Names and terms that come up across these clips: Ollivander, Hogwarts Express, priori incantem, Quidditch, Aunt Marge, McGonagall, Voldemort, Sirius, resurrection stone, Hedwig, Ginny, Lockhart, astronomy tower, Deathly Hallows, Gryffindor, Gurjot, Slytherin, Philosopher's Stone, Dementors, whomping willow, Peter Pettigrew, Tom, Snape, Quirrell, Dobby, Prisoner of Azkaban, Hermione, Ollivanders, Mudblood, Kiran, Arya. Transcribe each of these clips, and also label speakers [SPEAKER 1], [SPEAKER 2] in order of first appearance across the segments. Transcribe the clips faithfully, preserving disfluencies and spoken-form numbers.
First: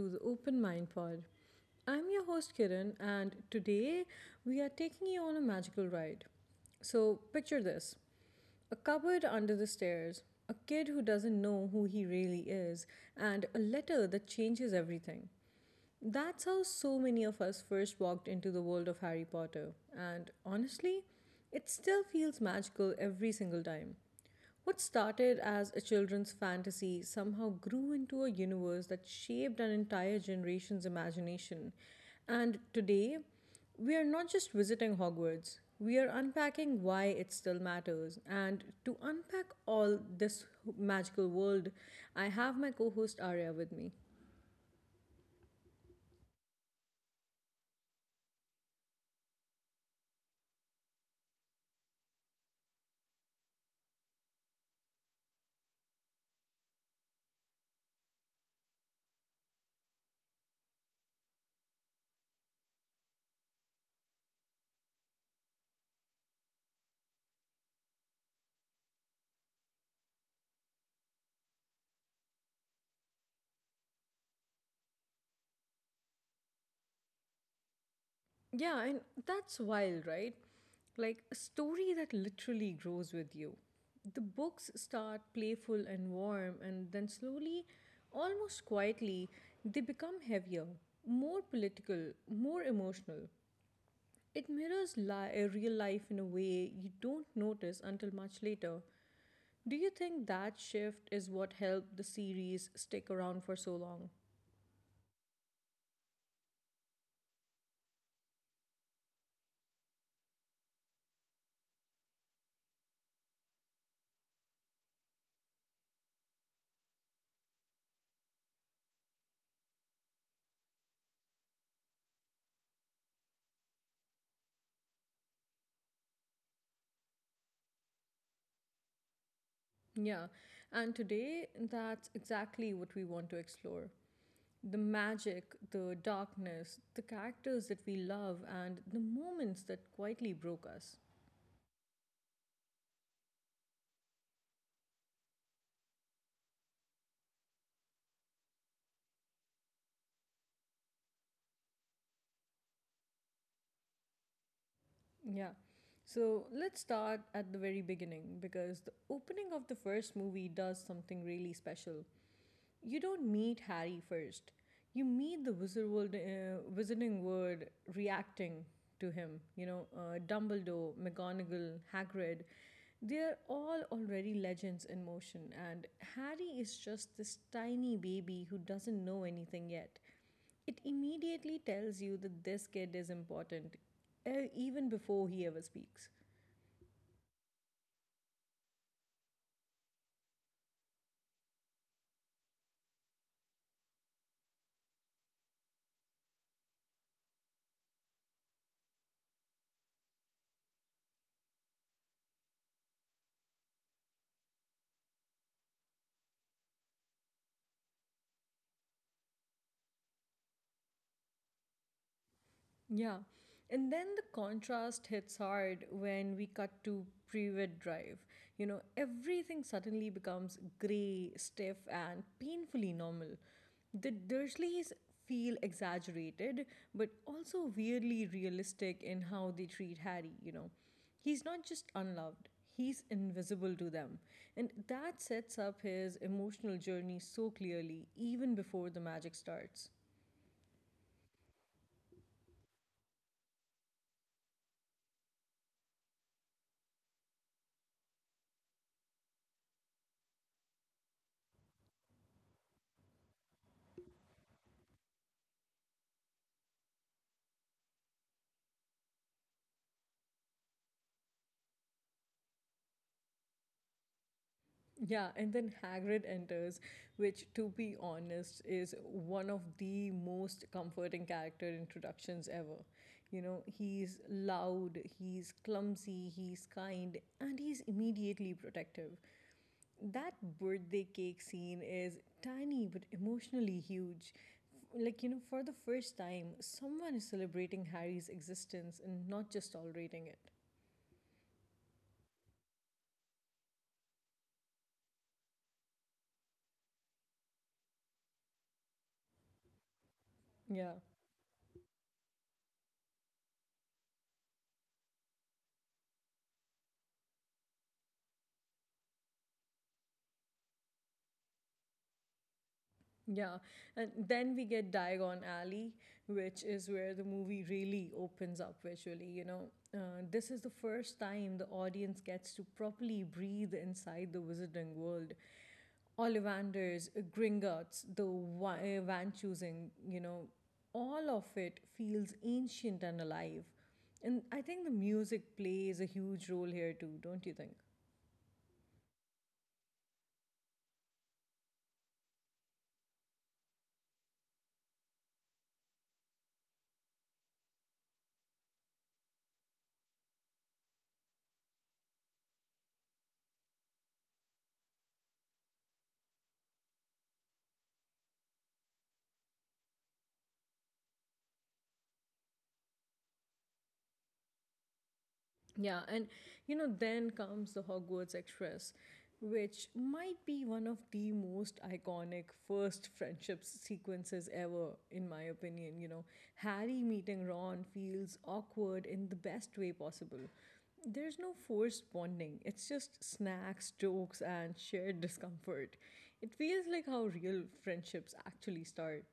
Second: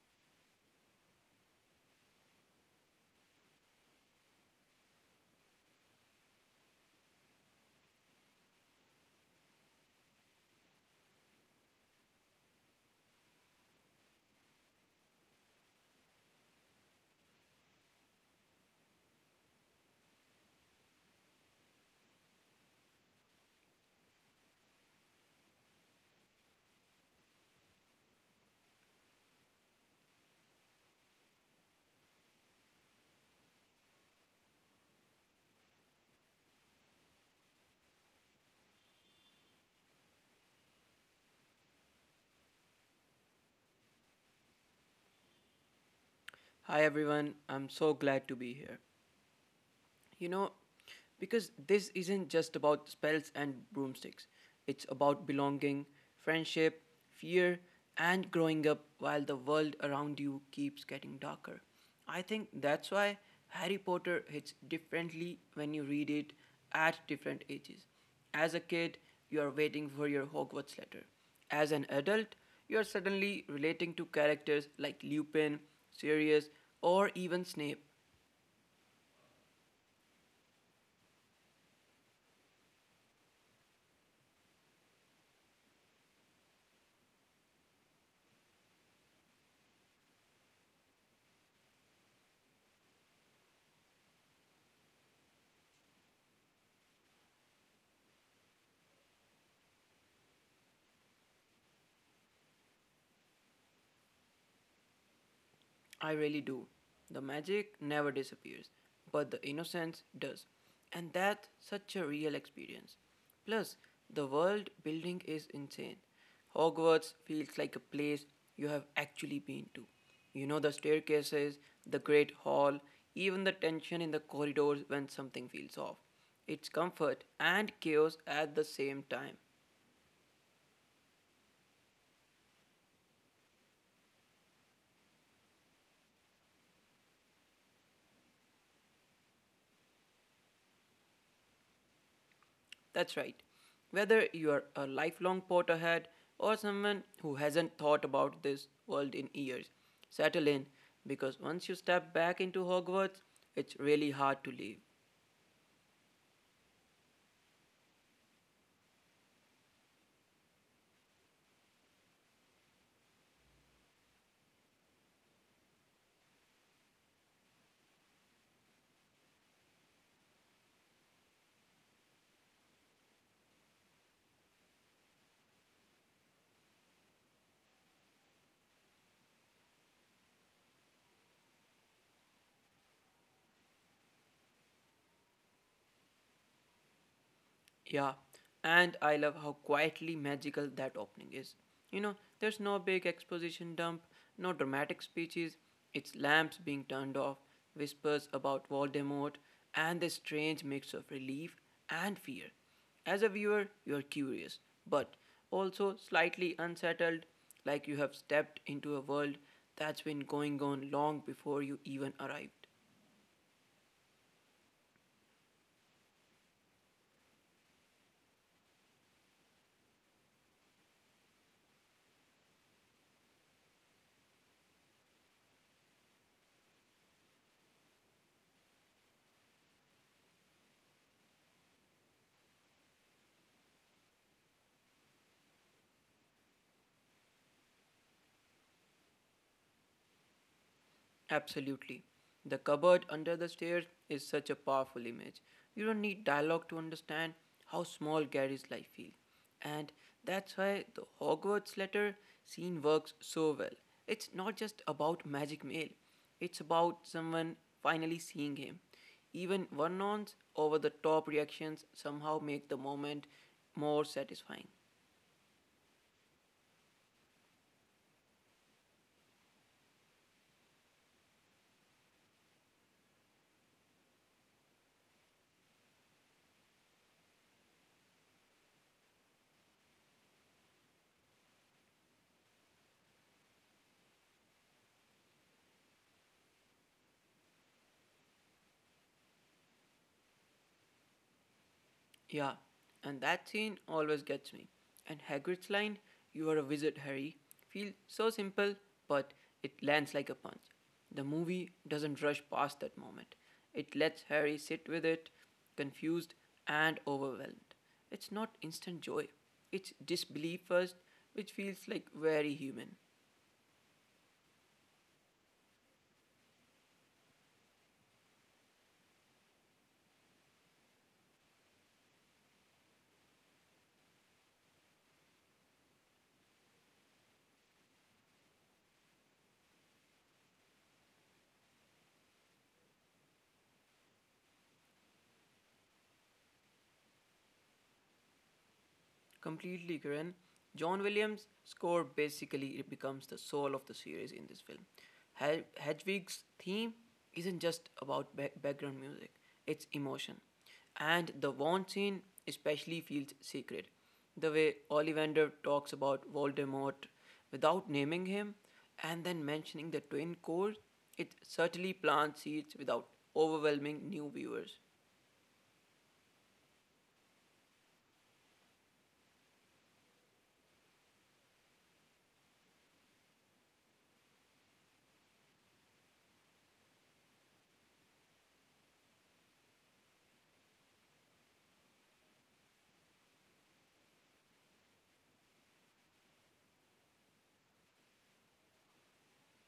[SPEAKER 1] to the Open Mind Pod. I'm your host Kiran, and today we are taking you on a magical ride. So, picture this a cupboard under the stairs, a kid who doesn't know who he really is, and a letter that changes everything. That's how so many of us first walked into the world of Harry Potter, and honestly, it still feels magical every single time. What started as a children's fantasy somehow grew into a universe that shaped an entire generation's imagination. And today, we are not just visiting Hogwarts, we are unpacking why it still matters. And to unpack all this magical world, I have my co host Arya with me.
[SPEAKER 2] Hi everyone, I'm so glad to be here you know because this isn't just about spells and broomsticks, it's about belonging, friendship, fear, and growing up while the world around you keeps getting darker. I think that's why harry potter hits differently when you read it at different ages. As a kid, you are waiting for your hogwarts letter. As an adult, you are suddenly relating to characters like lupin sirius or even snape
[SPEAKER 1] Yeah, and that's wild, right? Like a story that literally grows with you. The books start playful and warm, and then slowly, almost quietly, they become heavier, more political, more emotional. It mirrors li- uh, real life in a way you don't notice until much later. Do you think that shift is what helped the series stick around for so long?
[SPEAKER 2] I really do. The magic never disappears, but the innocence does. And that's such a real experience. Plus, the world building is insane. Hogwarts feels like a place you have actually been to. You know the staircases, the great hall, even the tension in the corridors when something feels off. It's comfort and chaos at the same time.
[SPEAKER 1] Yeah, and today that's exactly what we want to explore. The magic, the darkness, the characters that we love, and the moments that quietly broke us.
[SPEAKER 2] That's right. Whether you're a lifelong Potterhead or someone who hasn't thought about this world in years, settle in, because once you step back into Hogwarts, it's really hard to leave.
[SPEAKER 1] Yeah. So let's start at the very beginning because the opening of the first movie does something really special. You don't meet Harry first. You meet the wizard world, uh, wizarding world reacting to him. You know, uh, Dumbledore, McGonagall, Hagrid, they're all already legends in motion, and Harry is just this tiny baby who doesn't know anything yet. It immediately tells you that this kid is important, uh, even before he ever speaks.
[SPEAKER 2] Yeah, and I love how quietly magical that opening is. You know, there's no big exposition dump, no dramatic speeches, it's lamps being turned off, whispers about Voldemort, and this strange mix of relief and fear. As a viewer, you're curious, but also slightly unsettled, like you have stepped into a world that's been going on long before you even arrived.
[SPEAKER 1] Yeah. And then the contrast hits hard when we cut to pre wed drive. You know, everything suddenly becomes grey, stiff, and painfully normal. The Dursleys feel exaggerated, but also weirdly realistic in how they treat Harry, you know. He's not just unloved, he's invisible to them. And that sets up his emotional journey so clearly, even before the magic starts.
[SPEAKER 2] Absolutely. The cupboard under the stairs is such a powerful image. You don't need dialogue to understand how small Gary's life feels. And that's why the Hogwarts letter scene works so well. It's not just about magic mail, it's about someone finally seeing him. Even Vernon's over the top reactions somehow make the moment more satisfying.
[SPEAKER 1] Yeah, and then Hagrid enters, which, to be honest, is one of the most comforting character introductions ever. You know, he's loud, he's clumsy, he's kind, and he's immediately protective. That birthday cake scene is tiny but emotionally huge. F- Like, you know, for the first time, someone is celebrating Harry's existence and not just tolerating it.
[SPEAKER 2] Yeah, and that scene always gets me. And Hagrid's line, "You are a wizard, Harry," feels so simple, but it lands like a punch.
[SPEAKER 1] Yeah.
[SPEAKER 2] The movie doesn't rush past that moment, it lets Harry sit with it, confused and overwhelmed. It's not instant joy, it's disbelief first, which feels like very human.
[SPEAKER 1] Yeah, and then we get Diagon Alley, which is where the movie really opens up visually. You know, uh, this is the first time the audience gets to properly breathe inside the wizarding world. Ollivanders, Gringotts, the wa- uh, van choosing, you know, all of it feels ancient and alive. And I think the music plays a huge role here too, don't you think?
[SPEAKER 2] Completely, Kiran. John Williams' score basically becomes the soul of the series in this film. Hel- Hedwig's theme isn't just about ba- background music, it's emotion. And the Vaughn scene especially feels sacred. The way Ollivander talks about Voldemort without naming him and then mentioning the twin cores, it certainly plants seeds without overwhelming new viewers.
[SPEAKER 1] Yeah, and you know, then comes the Hogwarts Express, which might be one of the most iconic first friendship sequences ever, in my opinion. You know, Harry meeting Ron feels awkward in the best way possible. There's no forced bonding, it's just snacks, jokes, and shared discomfort. It feels like how real friendships actually start.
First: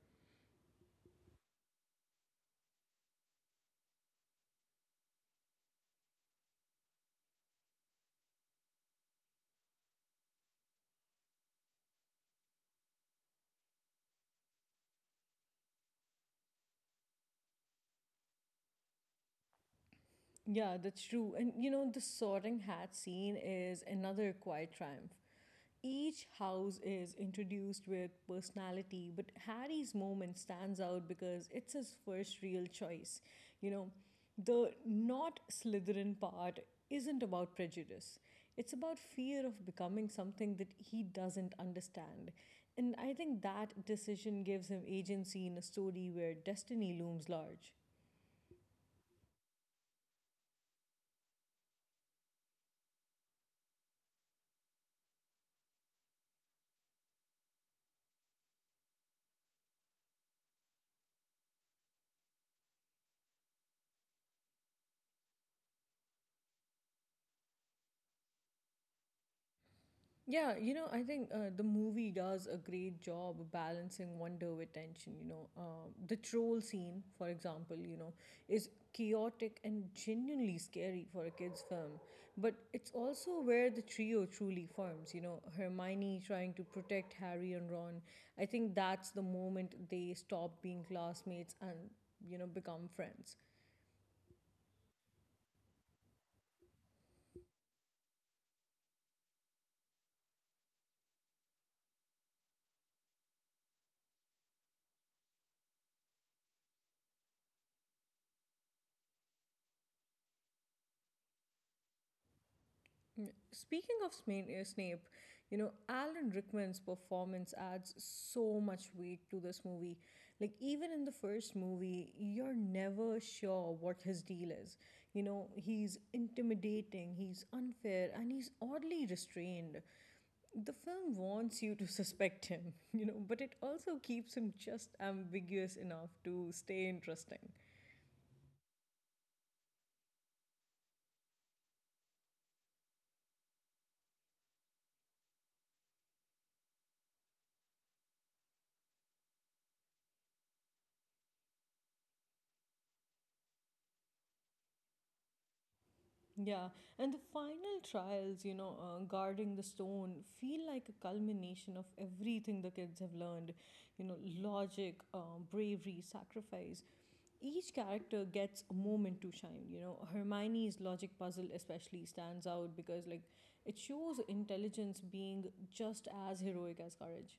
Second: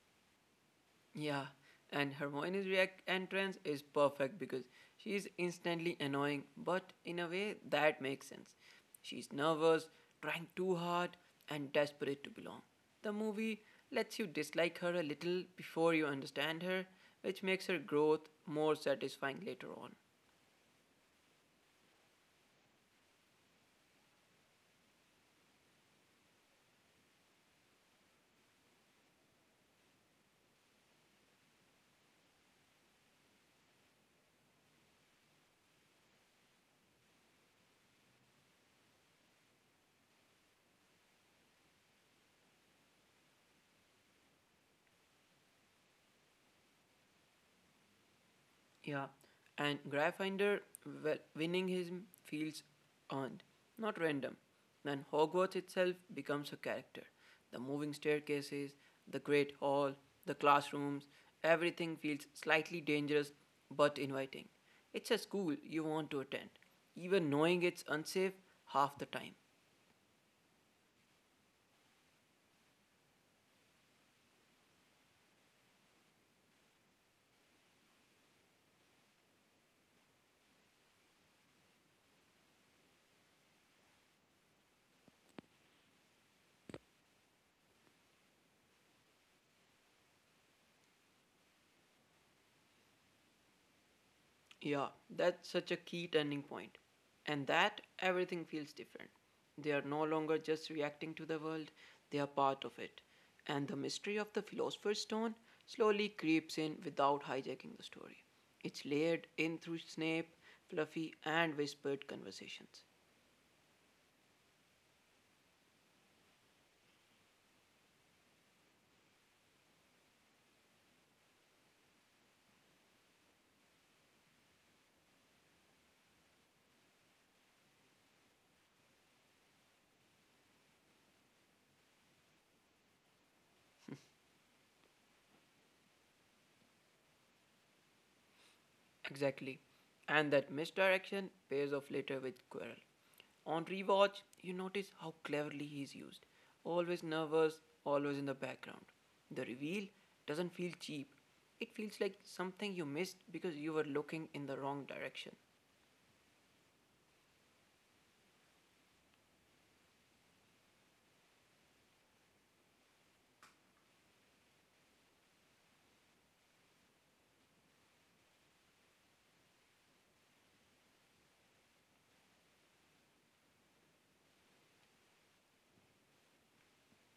[SPEAKER 2] Yeah, and Hermione's react entrance is perfect because she is instantly annoying, but in a way that makes sense. She's nervous, trying too hard, and desperate to belong. The movie lets you dislike her a little before you understand her, which makes her growth more satisfying later on.
[SPEAKER 1] Yeah, that's true. And you know, the sorting hat scene is another quiet triumph. Each house is introduced with personality, but Harry's moment stands out because it's his first real choice. You know, the not Slytherin part isn't about prejudice, it's about fear of becoming something that he doesn't understand. And I think that decision gives him agency in a story where destiny looms large.
[SPEAKER 2] Yeah, and Gryffindor, well, winning him feels earned, not random. And Hogwarts itself becomes a character. The moving staircases, the great hall, the classrooms, everything feels slightly dangerous but inviting. It's a school you want to attend, even knowing it's unsafe half the time.
[SPEAKER 1] Yeah, you know, I think uh, the movie does a great job of balancing wonder with tension. You know, Um the troll scene, for example, you know, is chaotic and genuinely scary for a kid's film. But it's also where the trio truly forms. You know, Hermione trying to protect Harry and Ron. I think that's the moment they stop being classmates and, you know, become friends.
[SPEAKER 2] Yeah, that's such a key turning point. And that everything feels different. They are no longer just reacting to the world, they are part of it. And the mystery of the Philosopher's Stone slowly creeps in without hijacking the story. It's layered in through Snape, Fluffy, and whispered conversations.
[SPEAKER 1] Speaking of Sma- uh, Snape, you know, Alan Rickman's performance adds so much weight to this movie. Like, even in the first movie, you're never sure what his deal is. You know, he's intimidating, he's unfair, and he's oddly restrained. The film wants you to suspect him, you know, but it also keeps him just ambiguous enough to stay interesting.
[SPEAKER 2] Exactly. And that misdirection pays off later with Quirrell. On rewatch, you notice how cleverly he's used. Always nervous, always in the background. The reveal doesn't feel cheap. It feels like something you missed because you were looking in the wrong direction.
[SPEAKER 1] Yeah, and the final trials, you know, uh, guarding the stone, feel like a culmination of everything the kids have learned. You know, logic, uh, bravery, sacrifice. Each character gets a moment to shine. You know, Hermione's logic puzzle especially stands out because, like, it shows intelligence being just as heroic as courage.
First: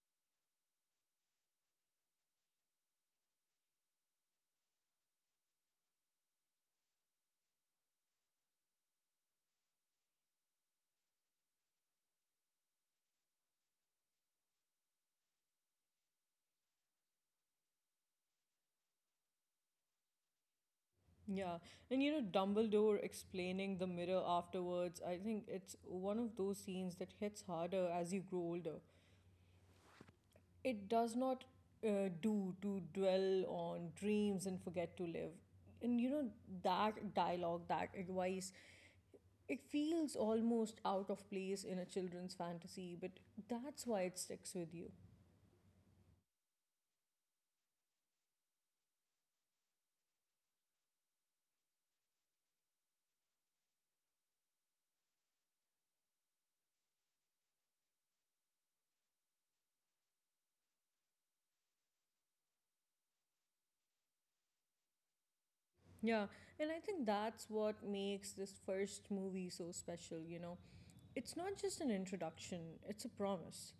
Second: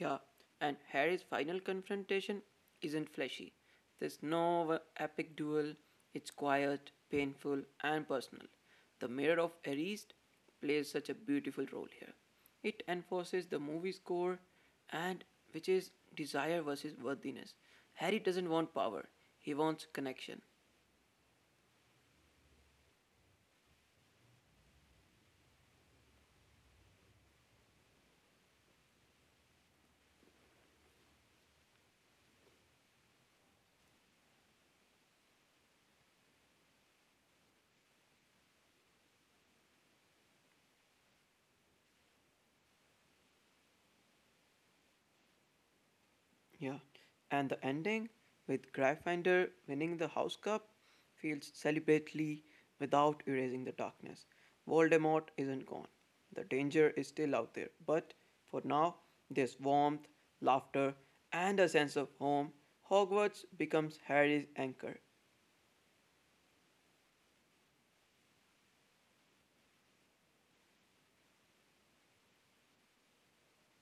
[SPEAKER 2] Yeah, and Harry's final confrontation isn't flashy. There's no epic duel, it's quiet, painful, and personal. The Mirror of Arist plays such a beautiful role here. It enforces the movie's core, and which is desire versus worthiness. Harry doesn't want power, he wants connection.
[SPEAKER 1] Yeah, and you know, Dumbledore explaining the mirror afterwards, I think it's one of those scenes that hits harder as you grow older. It does not uh, do to dwell on dreams and forget to live. And you know, that dialogue, that advice, it feels almost out of place in a children's fantasy, but that's why it sticks with you.
[SPEAKER 2] Yeah, and the ending with Gryffindor winning the House Cup feels celebratory without erasing the darkness. Voldemort isn't gone. The danger is still out there, but for now, there's warmth, laughter, and a sense of home. Hogwarts becomes Harry's anchor.
[SPEAKER 1] Yeah, and I think that's what makes this first movie so special, you know. It's not just an introduction, it's a promise.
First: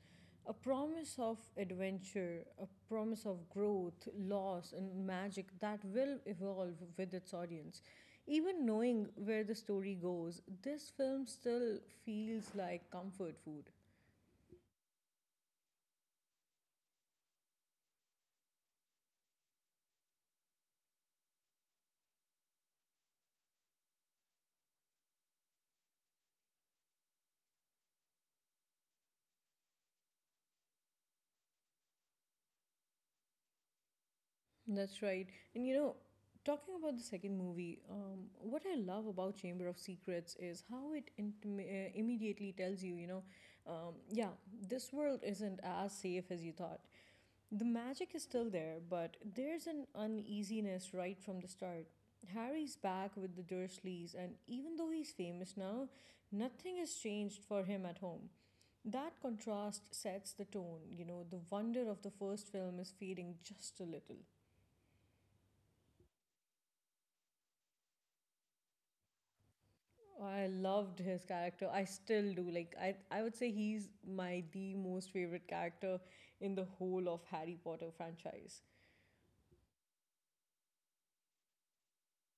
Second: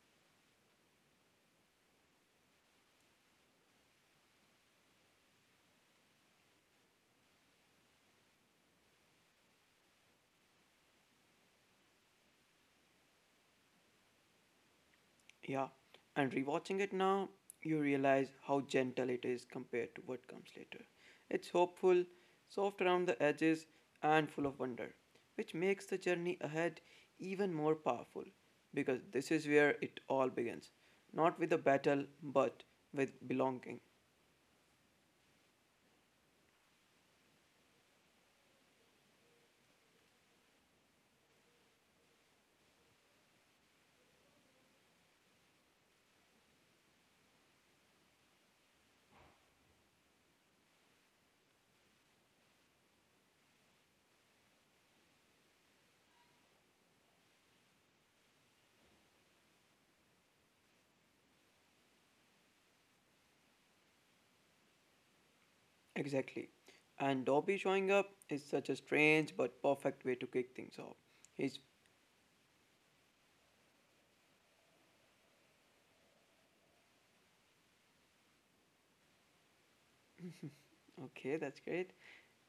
[SPEAKER 1] A promise of adventure, a promise of growth, loss, and magic that will evolve with its audience. Even knowing where the story goes, this film still feels like comfort food.
[SPEAKER 2] Yeah, and rewatching it now, you realize how gentle it is compared to what comes later. It's hopeful, soft around the edges, and full of wonder, which makes the journey ahead even more powerful because this is where it all begins. Not with a battle, but with belonging.
[SPEAKER 1] That's right. And you know, talking about the second movie, um, what I love about Chamber of Secrets is how it intim- uh, immediately tells you, you know, um, yeah, this world isn't as safe as you thought. The magic is still there, but there's an uneasiness right from the start. Harry's back with the Dursleys, and even though he's famous now, nothing has changed for him at home. That contrast sets the tone. You know, the wonder of the first film is fading just a little.
[SPEAKER 2] Exactly. And Dobby showing up is such a strange but perfect way to
[SPEAKER 1] I
[SPEAKER 2] kick things off.
[SPEAKER 1] loved his
[SPEAKER 2] His.
[SPEAKER 1] character. I still do. Like I I would say he's my the most favorite character in the whole of Harry Potter franchise.
[SPEAKER 2] Okay, that's great.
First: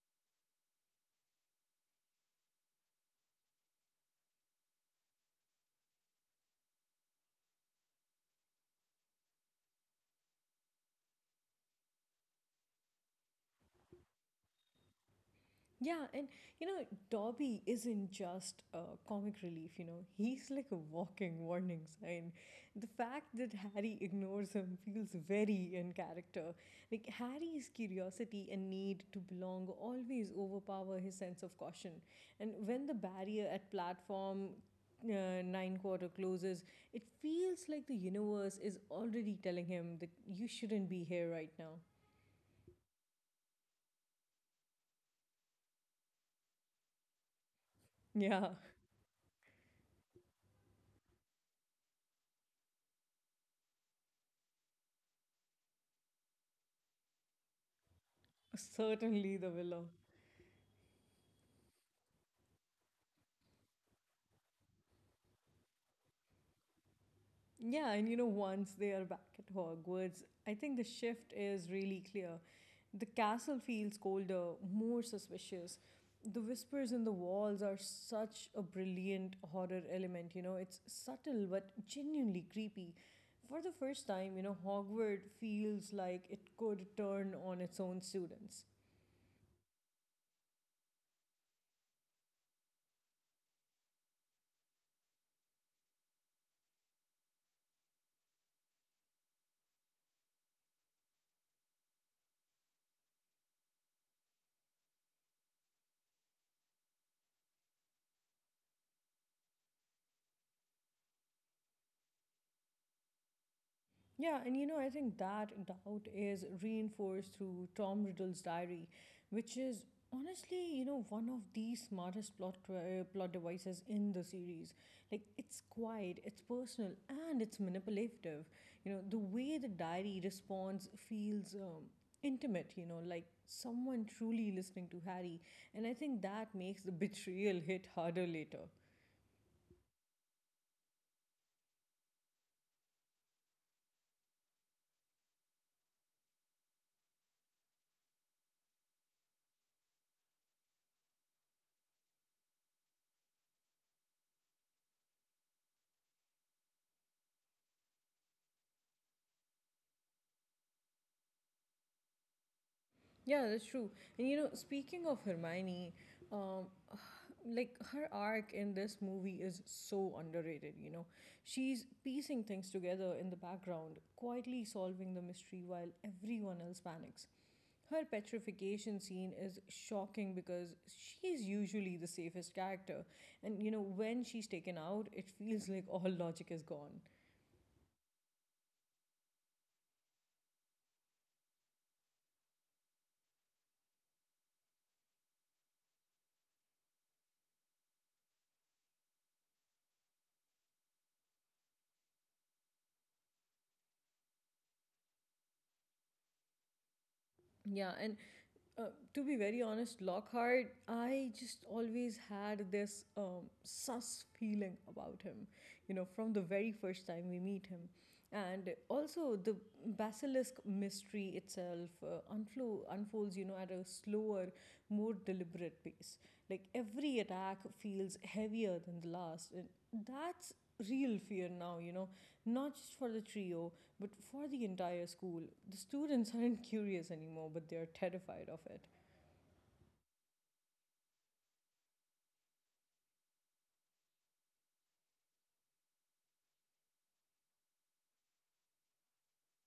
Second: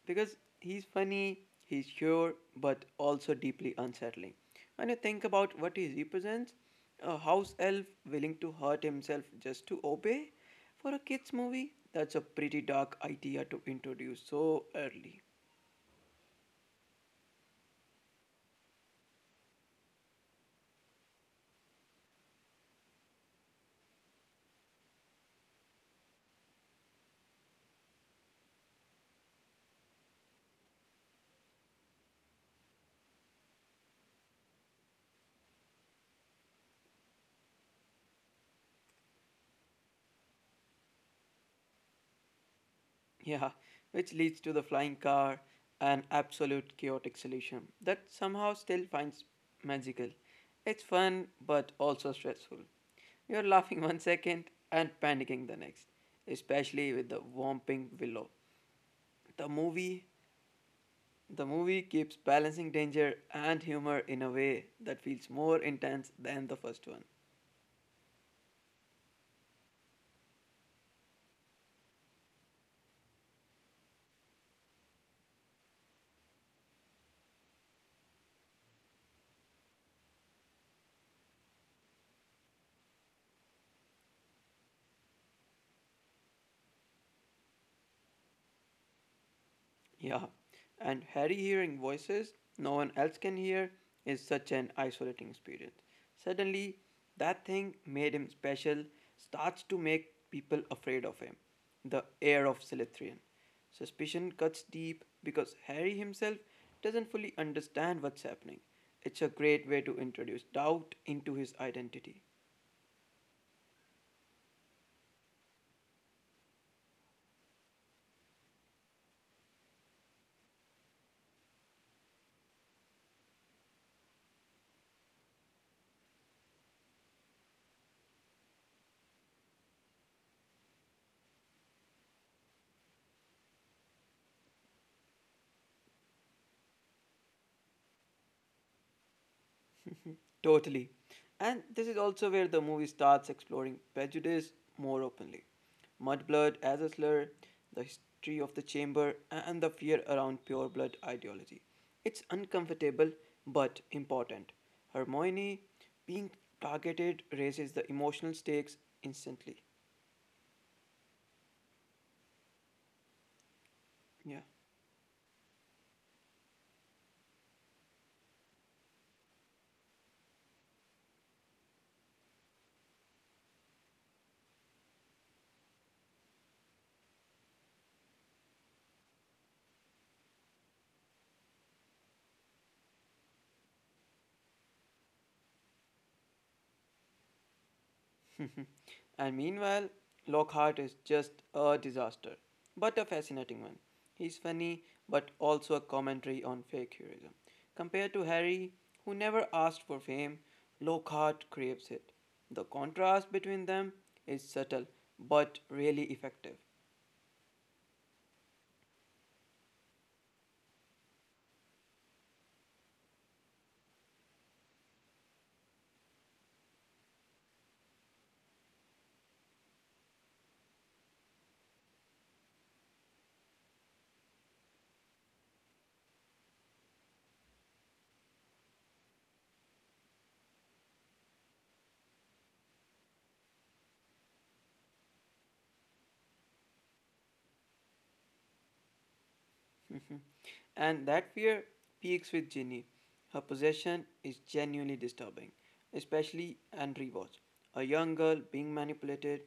[SPEAKER 2] Because he's funny, he's sure, but also deeply unsettling. When you think about what he represents, a house elf willing to hurt himself just to obey, for a kids' movie, that's a pretty dark idea to introduce so early.
[SPEAKER 1] Yeah, and you know, Dobby isn't just a comic relief, you know, he's like a walking warning sign. The fact that Harry ignores him feels very in character. Like, Harry's curiosity and need to belong always overpower his sense of caution. And when the barrier at platform uh, nine quarter closes, it feels like the universe is already telling him that you shouldn't be here right now.
[SPEAKER 2] Yeah, which leads to the flying car, an absolute chaotic solution that
[SPEAKER 1] Yeah,
[SPEAKER 2] somehow still finds magical. It's fun but also stressful. You're laughing one second and panicking the next, especially with the whomping willow.
[SPEAKER 1] certainly the
[SPEAKER 2] The
[SPEAKER 1] willow.
[SPEAKER 2] movie the movie keeps balancing danger and humor in a way that feels more intense than the first one.
[SPEAKER 1] Yeah, and you know, once they are back at Hogwarts, I think the shift is really clear. The castle feels colder, more suspicious. The whispers in the walls are such a brilliant horror element, you know, it's subtle but genuinely creepy. For the first time, you know, Hogwarts feels like it could turn on its own students.
[SPEAKER 2] Yeah, and Harry hearing voices no one else can hear is such an isolating experience. Suddenly, that thing made him special starts to make people afraid of him. The air of Slytherin. Suspicion cuts deep because Harry himself doesn't fully understand what's happening. It's a great way to introduce doubt into his identity.
[SPEAKER 1] Yeah, and you know, I think that doubt is reinforced through Tom Riddle's diary, which is honestly, you know, one of the smartest plot uh, plot devices in the series. Like, it's quiet, it's personal, and it's manipulative. You know, the way the diary responds feels um, intimate. You know, like someone truly listening to Harry, and I think that makes the betrayal hit harder later.
[SPEAKER 2] Totally. And this is also where the movie starts exploring prejudice more openly. Mudblood as a slur, the history of the chamber, and the fear around pure blood ideology. It's uncomfortable but important. Hermione being targeted raises the emotional stakes instantly.
[SPEAKER 1] Yeah, that's true. And you know,
[SPEAKER 2] Yeah.
[SPEAKER 1] speaking of Hermione, um, like her arc in this movie is so underrated, you know. She's piecing things together in the background, quietly solving the mystery while everyone else panics. Her petrification scene is shocking because she's usually the safest character, and you know, when she's taken out, it feels like all logic is gone.
[SPEAKER 2] And meanwhile, Lockhart is just a disaster, but a fascinating one. He's funny, but also a commentary on fake heroism. Compared to Harry, who never asked for fame, Lockhart craves it. The contrast between them is subtle, but really effective.
[SPEAKER 1] Yeah, and uh, to be very honest, Lockhart, I just always had this um, sus feeling about him, you know, from the very first time we meet him. And also, the basilisk mystery itself uh, unflo- unfolds, you know, at a slower, more deliberate pace. Like every attack feels heavier than the last. And that's real fear now, you know, not just for the trio, but for the entire school, the students aren't curious anymore, but they are terrified of it.
[SPEAKER 2] Mhm. And that fear peaks with Ginny. Her possession is genuinely disturbing, especially and rewatch. A young girl being manipulated,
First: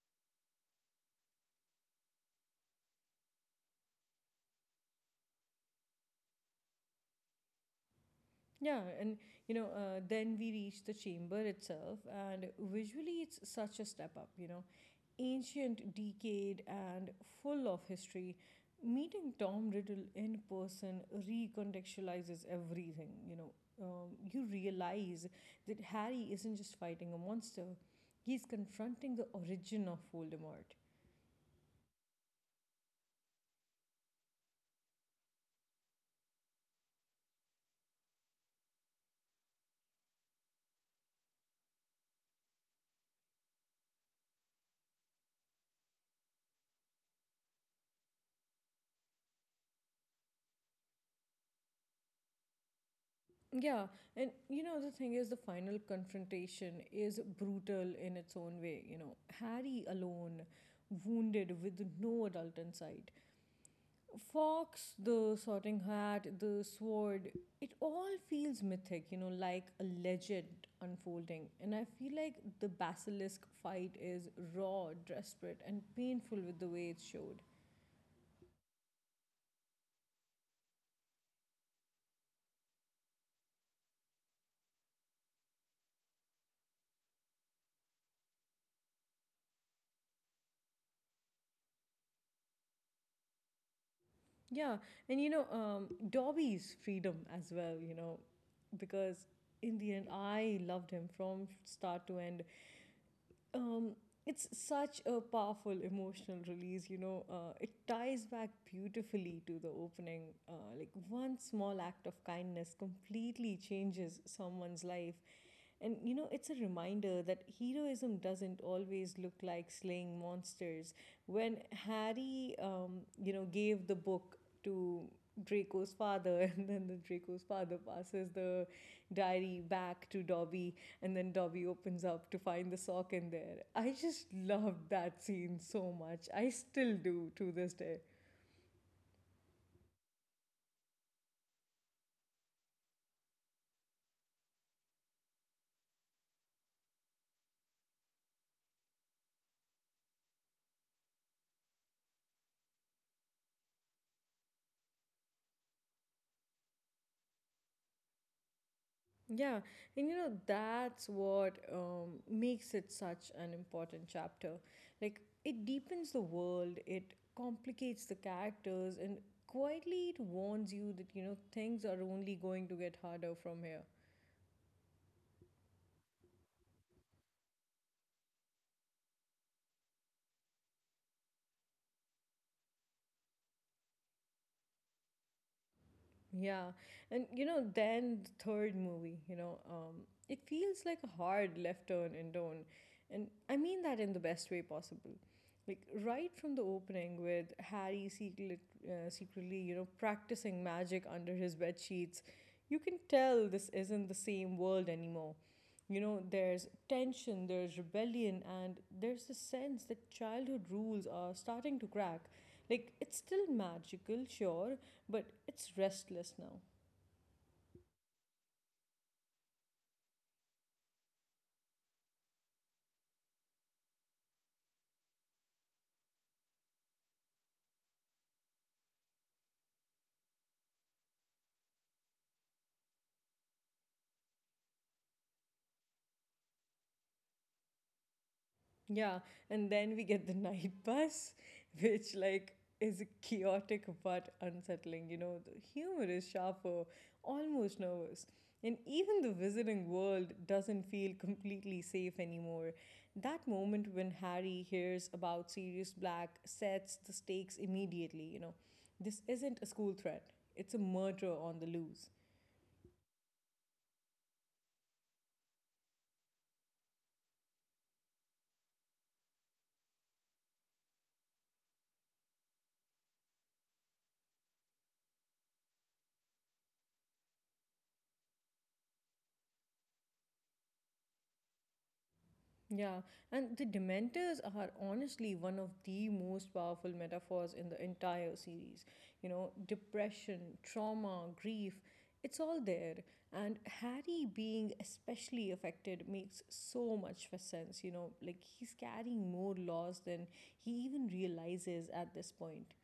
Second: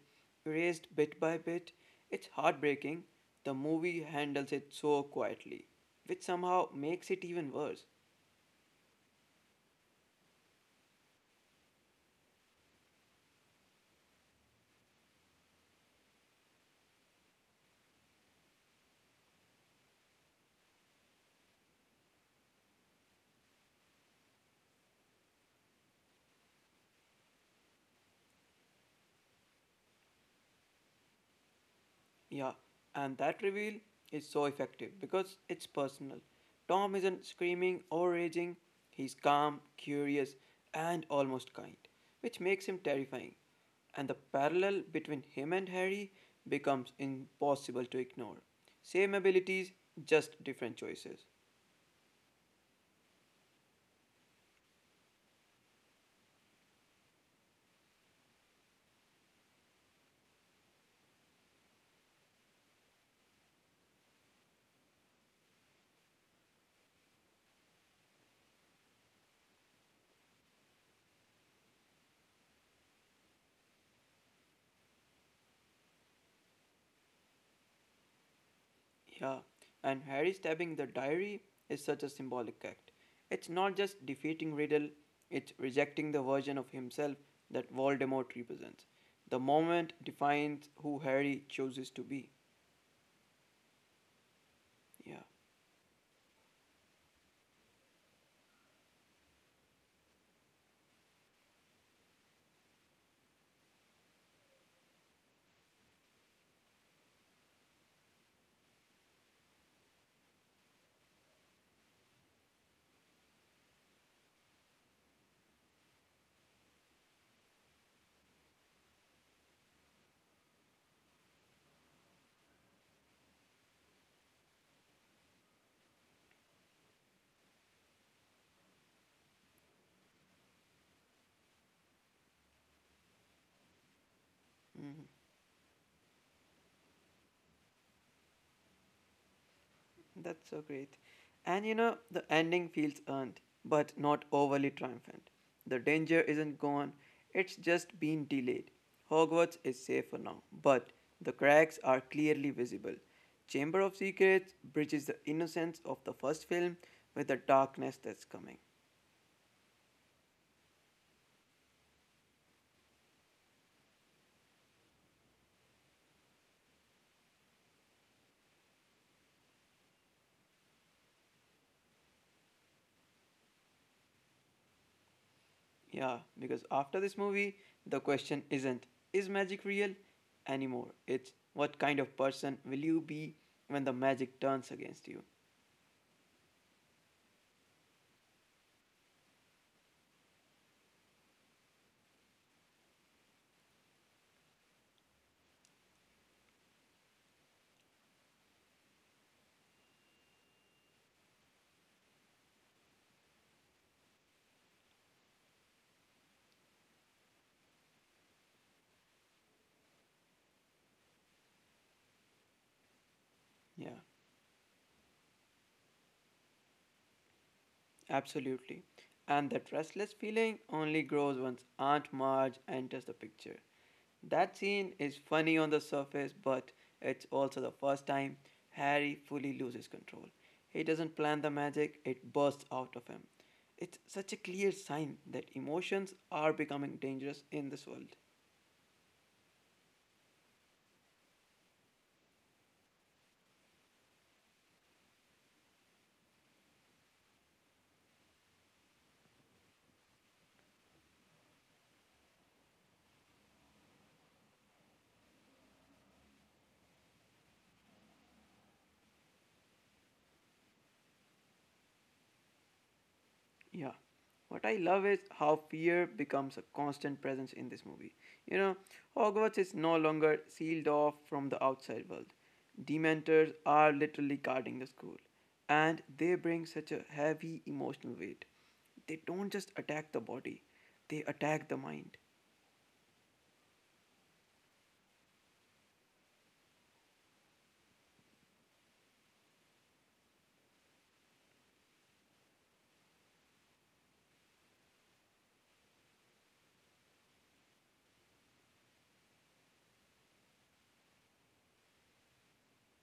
[SPEAKER 2] erased bit by bit. It's heartbreaking. The movie handles it so quietly, which somehow makes it even worse.
[SPEAKER 1] Yeah, and you know, uh, then we reach the chamber itself, and visually it's such a step up, you know. Ancient, decayed, and full of history. Meeting Tom Riddle in person recontextualizes everything, you know. Um, you realize that Harry isn't just fighting a monster, he's confronting the origin of Voldemort.
[SPEAKER 2] Yeah, and that reveal is so effective because it's personal. Tom isn't screaming or raging, he's calm, curious, and almost kind, which makes him terrifying. And the parallel between him and Harry becomes impossible to ignore. Same abilities, just different choices.
[SPEAKER 1] Yeah, and you know, the thing is, the final confrontation is brutal in its own way. You know, Harry alone, wounded with no adult in sight. Fox, the sorting hat, the sword, it all feels mythic, you know, like a legend unfolding. And I feel like the basilisk fight is raw, desperate, and painful with the way it's showed.
[SPEAKER 2] Yeah, and Harry stabbing the diary is such a symbolic act. It's not just defeating Riddle, it's rejecting the version of himself that Voldemort represents. The moment defines who Harry chooses to be.
[SPEAKER 1] Yeah,
[SPEAKER 2] Yeah.
[SPEAKER 1] and you know, um, Dobby's freedom as well, you know, because in the end, I loved him from start to end. Um, it's such a powerful emotional release, you know, uh, it ties back beautifully to the opening. Uh, like, one small act of kindness completely changes someone's life. And you know, it's a reminder that heroism doesn't always look like slaying monsters. When Harry, um, you know, gave the book to Draco's father, and then the Draco's father passes the diary back to Dobby, and then Dobby opens up to find the sock in there. I just loved
[SPEAKER 2] Mhm.
[SPEAKER 1] that scene so much. I still do to this day.
[SPEAKER 2] That's so great. And you know, the ending feels earned, but not overly triumphant. The danger isn't gone, it's just been delayed. Hogwarts is safe for now, but the cracks are clearly visible. Chamber of Secrets bridges the innocence of the first film with the darkness that's coming.
[SPEAKER 1] Yeah, and you know, that's what um, makes it such an important chapter. Like, it deepens the world, it complicates the characters, and quietly it warns you that, you know, things are only going to get harder from here.
[SPEAKER 2] Yeah, because after this movie, the question isn't, "Is magic real?" anymore. It's what kind of person will you be when the magic turns against you?
[SPEAKER 1] Yeah. And you know, then the third movie, you know, um, it feels like a hard left turn and tone. And I mean that in the best way possible. Like right from the opening with Harry secret, uh, secretly, you know, practicing magic under his bed sheets, you can tell this isn't the same world anymore. You know, there's tension, there's rebellion, and there's this sense that childhood rules are starting to crack. Like, it's still
[SPEAKER 2] Yeah.
[SPEAKER 1] magical, sure, but it's restless now.
[SPEAKER 2] Absolutely. And that restless feeling only grows once Aunt Marge enters the picture. That scene is funny on the surface, but it's also the first time Harry fully loses control. He doesn't plan the magic, it bursts out of him. It's such a clear sign that emotions are becoming dangerous in this world.
[SPEAKER 1] Yeah, and then we get the night bus, which like is chaotic but unsettling. You know, the humor is sharper, almost nervous. And even the visiting world doesn't feel completely safe anymore. That moment when Harry hears about Sirius Black sets the stakes immediately, you know. This isn't a school threat, it's a murder on the loose.
[SPEAKER 2] Yeah. What I love is how fear becomes a constant presence in this movie. You know, Hogwarts is no longer sealed off from the outside world. Dementors are literally guarding the school, and they bring such a heavy emotional weight. They don't just attack the body, they attack the mind.
[SPEAKER 1] Yeah, and the Dementors are honestly one of the most powerful metaphors in the entire series. You know, depression, trauma, grief, it's all there. And Harry being especially affected makes so much sense. You know, like he's carrying more loss than he even realizes at this point.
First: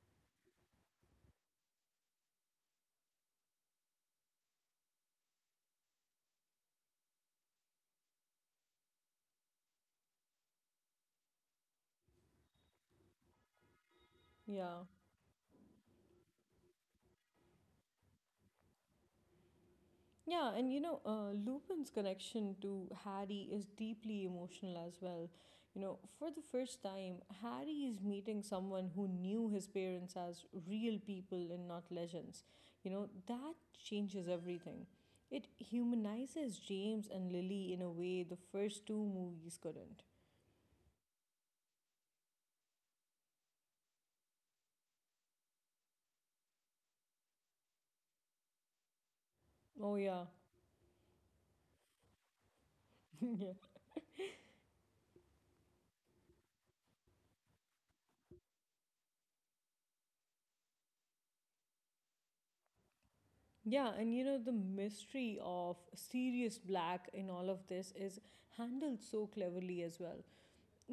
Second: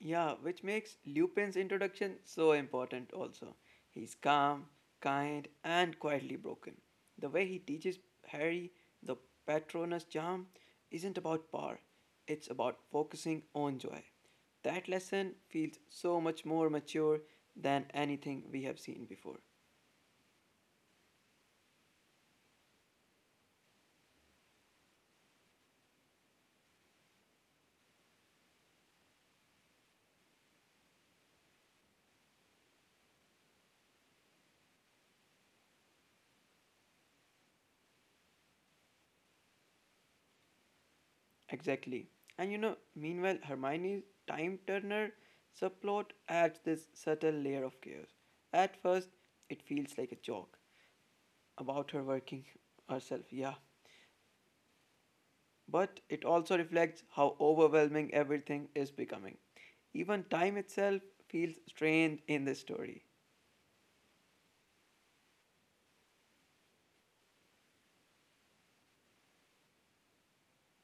[SPEAKER 2] Yeah, which makes Lupin's introduction so important also. He's calm, kind, and quietly broken. The way he teaches Harry the Patronus charm isn't about power, it's about focusing on joy.
[SPEAKER 1] Yeah.
[SPEAKER 2] That lesson feels so much more mature than anything we have seen before.
[SPEAKER 1] Yeah, and you know, uh, Lupin's connection to Harry is deeply emotional as well. You know, for the first time, Harry is meeting someone who knew his parents as real people and not legends. You know, that changes everything. It humanizes James and Lily in a way the first two movies couldn't.
[SPEAKER 2] Exactly. And you know, meanwhile, Hermione's time turner subplot adds this subtle layer of chaos. At first, it
[SPEAKER 1] Oh,
[SPEAKER 2] feels like a
[SPEAKER 1] yeah.
[SPEAKER 2] joke about her working herself,
[SPEAKER 1] Yeah.
[SPEAKER 2] yeah. But it also reflects how overwhelming everything is becoming. Even time itself feels strained in this story.
[SPEAKER 1] Yeah, and you know, the mystery of Sirius Black in all of this is handled so cleverly as well.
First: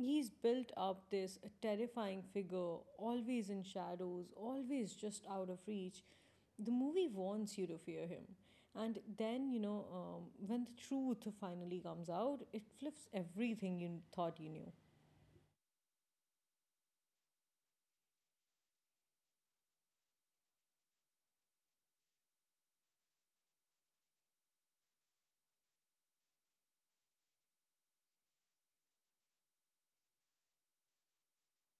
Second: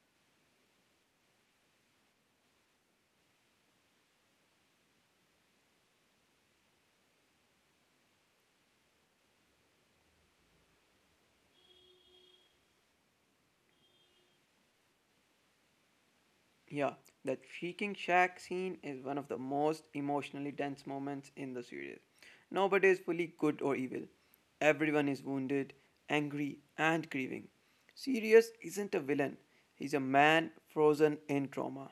[SPEAKER 1] He's built up this terrifying figure, always in shadows, always just out of reach. The movie wants you to fear him. And then, you know, um, when the truth finally comes out, it flips everything you thought you knew.
[SPEAKER 2] Yeah, that shrieking shack scene is one of the most emotionally dense moments in the series. Nobody is fully good or evil. Everyone is wounded, angry, and grieving. Sirius isn't a villain, he's a man frozen in trauma.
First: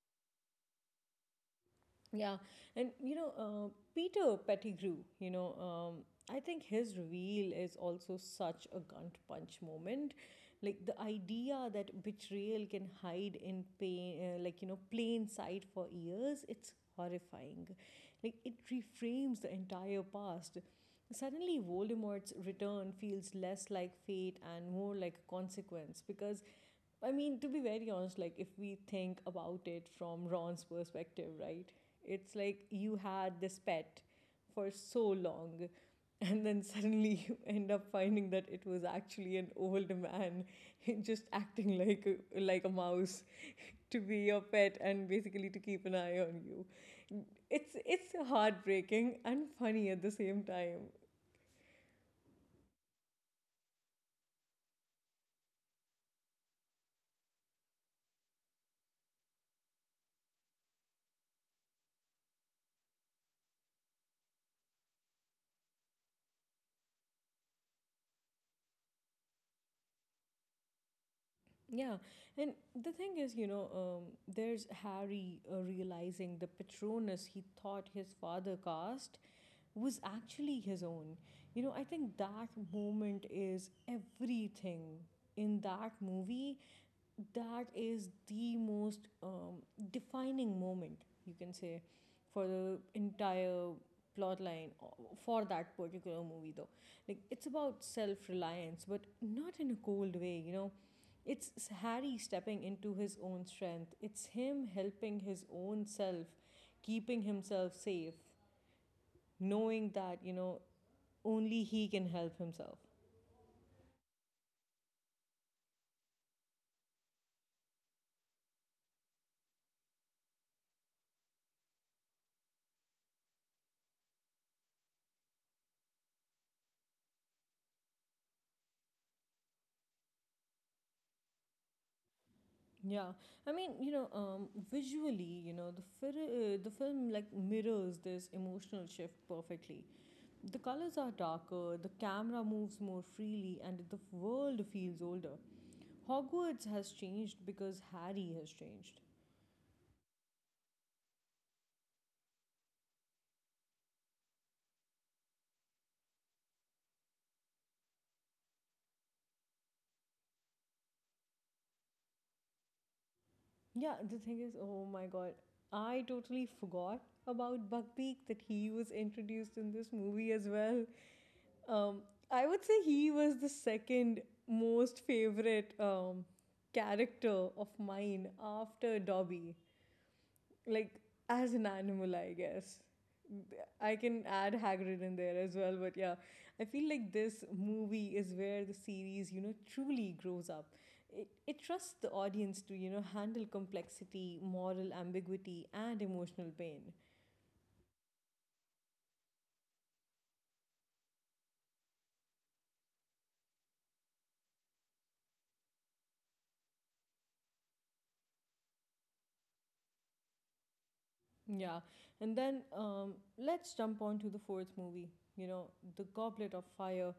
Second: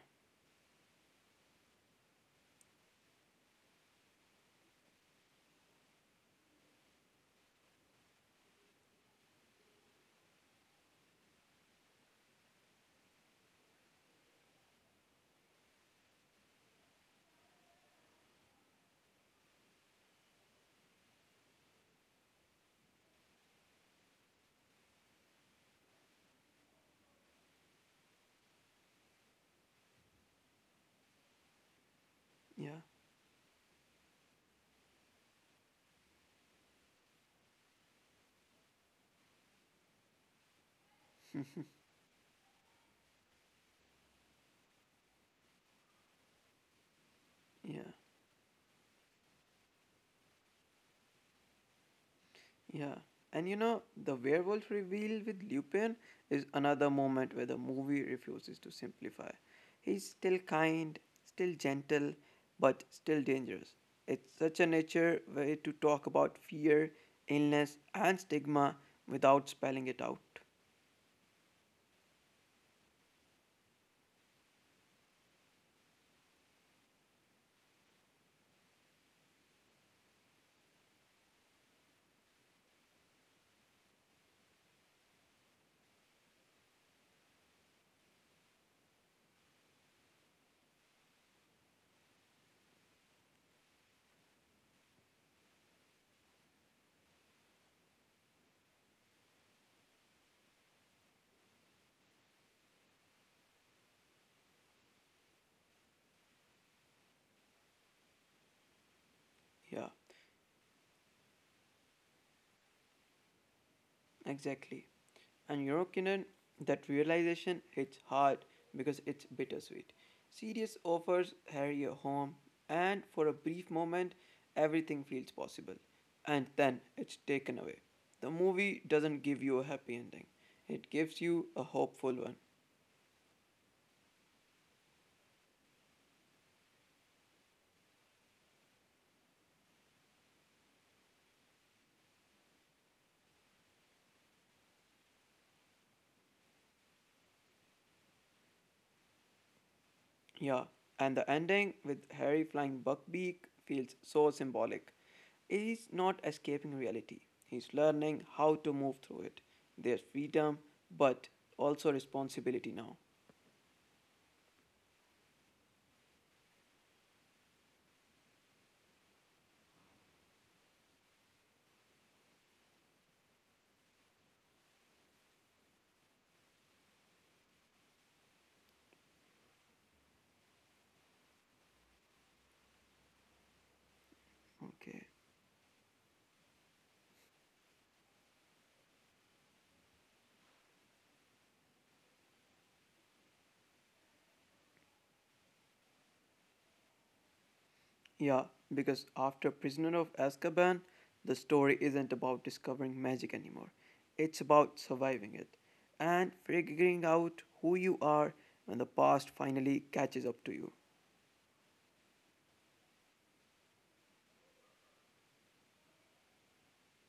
[SPEAKER 1] Yeah, and you know, uh, Peter Pettigrew, you know, um, I think his reveal is also such a gut punch moment. Like the idea that betrayal can hide in pain, uh, like, you know, plain sight for years, it's horrifying. Like it reframes the entire past. Suddenly, Voldemort's return feels less like fate and more like a consequence because I mean, to be very honest, like if we think about it from Ron's perspective, right? It's like
[SPEAKER 2] Yeah,
[SPEAKER 1] you had this pet for so long, and then suddenly you end up finding that it was actually an old man just acting like a, like a mouse to be your pet and basically to keep an eye on you. It's
[SPEAKER 2] yeah.
[SPEAKER 1] it's heartbreaking and funny at the same time.
[SPEAKER 2] Yeah, and you know, the werewolf reveal with Lupin is another moment where the movie refuses to simplify. He's still kind, still gentle, but still dangerous. It's such a nature way to talk about fear, illness, and stigma without spelling it out.
[SPEAKER 1] Yeah, and the thing is, you know, um, there's Harry uh, realizing the Patronus he thought his father cast was actually his own. You know, I think that moment is everything in that movie that is the most um, defining moment you can say for the entire plot line o- for that particular movie though, like it's about self-reliance but not in a cold way, you know. It's s- harry stepping into his own strength, it's him helping his own self, keeping himself safe,
[SPEAKER 2] Yeah.
[SPEAKER 1] knowing that, you know, only he can help himself.
[SPEAKER 2] Exactly. And you know, Kinan, that realization hits hard because it's bittersweet. Sirius offers Harry a home, and for a brief moment, everything feels possible. And then it's taken away. The movie doesn't give you a happy ending, it gives you a hopeful one.
[SPEAKER 1] Yeah, I mean, you know, um, visually, you know, the fir- uh, the film like mirrors this emotional shift perfectly. The colors are darker, the camera moves more freely, and the world feels older. Hogwarts has changed because Harry has changed.
[SPEAKER 2] Yeah, and the ending with Harry flying Buckbeak feels so symbolic. He's not escaping reality, he's learning how to move through it. There's freedom, but also responsibility now.
[SPEAKER 1] Yeah, the thing is, oh my god, I totally forgot about Buckbeak that he was introduced in this movie as well. Um, I would say he was the second most favorite um, character of mine after Dobby. Like, as an animal, I guess. I can add Hagrid
[SPEAKER 2] Okay.
[SPEAKER 1] in there as well, but yeah, I feel like this movie is where the series, you know, truly grows up. It, it trusts the audience to, you know, handle complexity, moral ambiguity, and emotional pain.
[SPEAKER 2] Yeah, because after Prisoner of Azkaban, the story isn't about discovering magic anymore, it's about surviving it and figuring out who you are when the past finally catches up to you.
[SPEAKER 1] Yeah, and then um, let's jump on to the fourth movie, you know, The Goblet of Fire.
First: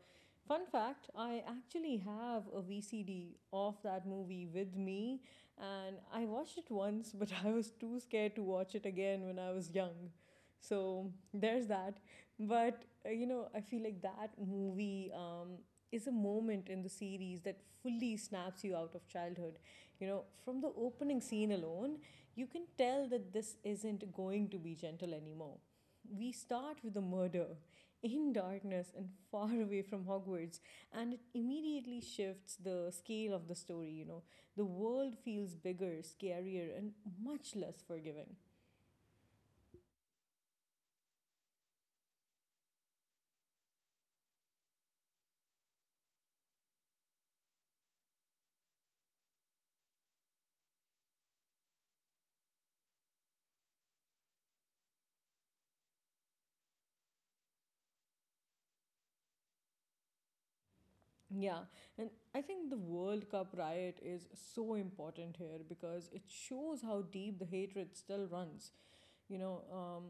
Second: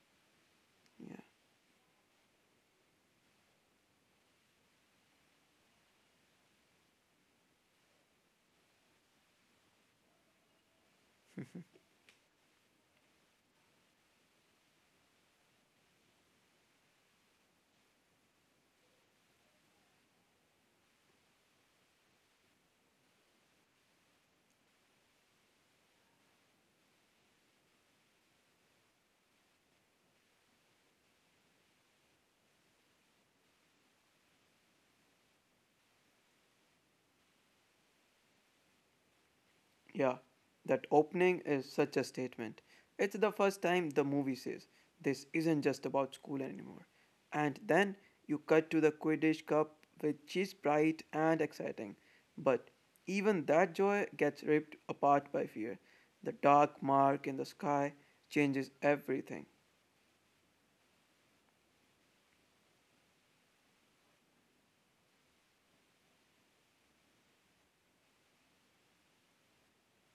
[SPEAKER 1] Fun fact,
[SPEAKER 2] Yeah.
[SPEAKER 1] I actually have a V C D of that movie with me, and I watched it once, but I was too scared to watch it again when I was young. So there's that. But, uh, you know, I feel like that movie um, is a moment in the series that fully snaps you out of childhood. You know, from the opening scene alone, you can tell that this isn't going to be gentle anymore. We start with a murder in darkness and far away from Hogwarts, and it immediately shifts the scale of the story. You know, the world feels bigger, scarier, and much less forgiving.
[SPEAKER 2] Yeah, that opening is such a statement. It's the first time the movie says, this isn't just about school anymore. And then you cut to the Quidditch Cup, which is bright and exciting. But even that joy gets ripped apart by fear. The dark mark in the sky changes everything.
[SPEAKER 1] Yeah, and I think the World Cup riot is so important here because it shows how deep the hatred still runs. You know, um,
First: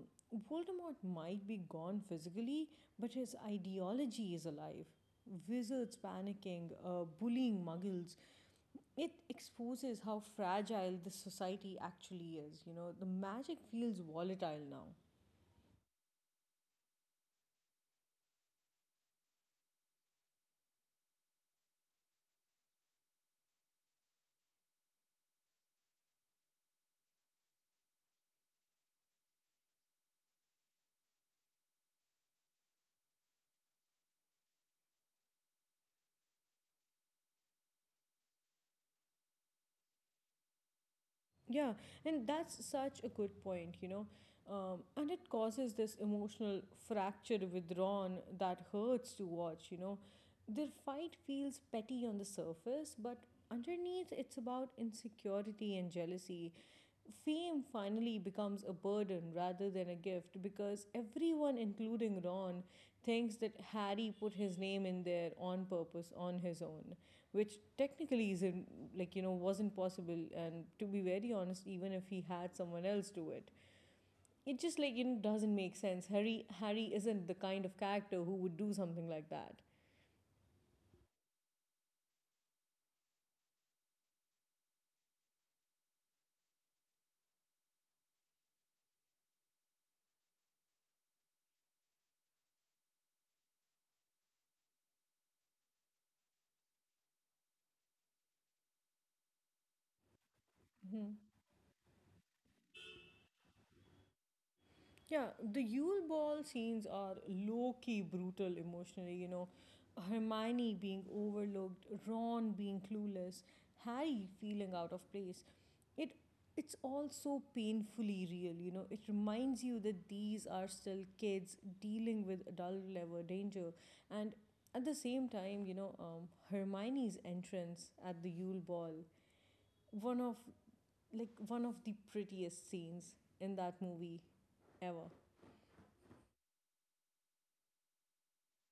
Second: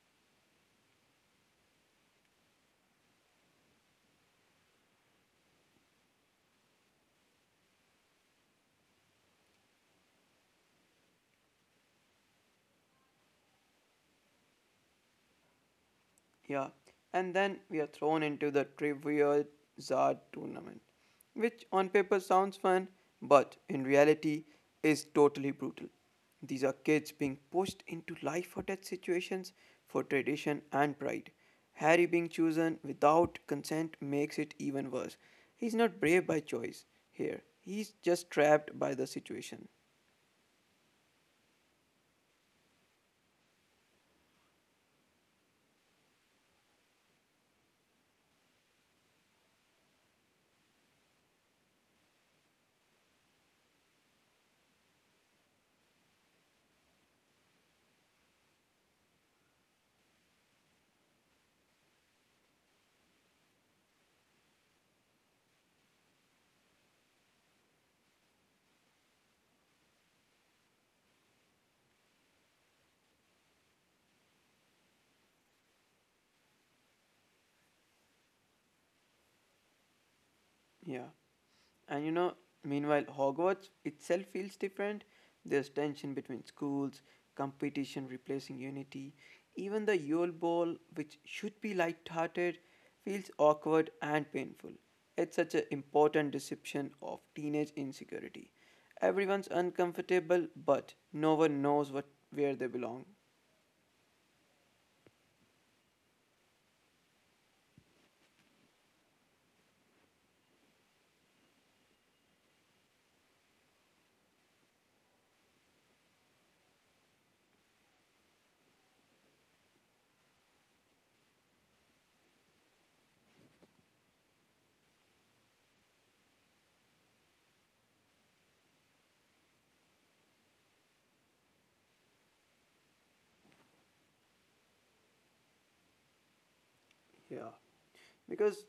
[SPEAKER 1] Voldemort might be gone physically, but his ideology is alive. Wizards panicking, uh, bullying muggles. It exposes how fragile this society actually is. You know, the magic feels volatile now.
[SPEAKER 2] Yeah, and then we are thrown into the Trivia Czar tournament, which on paper sounds fun, but in reality is totally brutal. These are kids being pushed into life or death situations for tradition and pride. Harry being chosen without consent makes it even worse. He's not brave by choice here, he's just trapped by the situation.
[SPEAKER 1] Yeah, and that's such a good point, you know. Um, and it causes this emotional fracture withdrawn that hurts to watch, you know. Their fight feels petty on the surface, but underneath it's about insecurity and jealousy, fame finally becomes a burden rather than a gift because everyone, including Ron, thinks that Harry put his name in there on purpose on his own, which technically isn't, like, you know, wasn't possible. And to be very honest, even if he had someone else do it, it just, like, you know, doesn't make sense. Harry Harry isn't the kind of character who would do something like that.
[SPEAKER 2] Yeah. And you know, meanwhile, Hogwarts itself feels different. There's tension between schools, competition replacing unity. Even the Yule Ball, which should be light-hearted, feels awkward and painful. It's such an important deception of teenage insecurity. Everyone's uncomfortable, but
[SPEAKER 1] Mhm.
[SPEAKER 2] no one knows what where they belong.
[SPEAKER 1] Yeah, the Yule Ball scenes are low key brutal emotionally, you know. Hermione being overlooked, Ron being clueless, Harry feeling out of place. It it's all so painfully real, you know. It reminds you that these are still kids dealing with adult level danger. And at the same time, you know, um, Hermione's entrance at the Yule Ball, one of like one of the prettiest scenes in that movie ever.
[SPEAKER 2] Yeah, because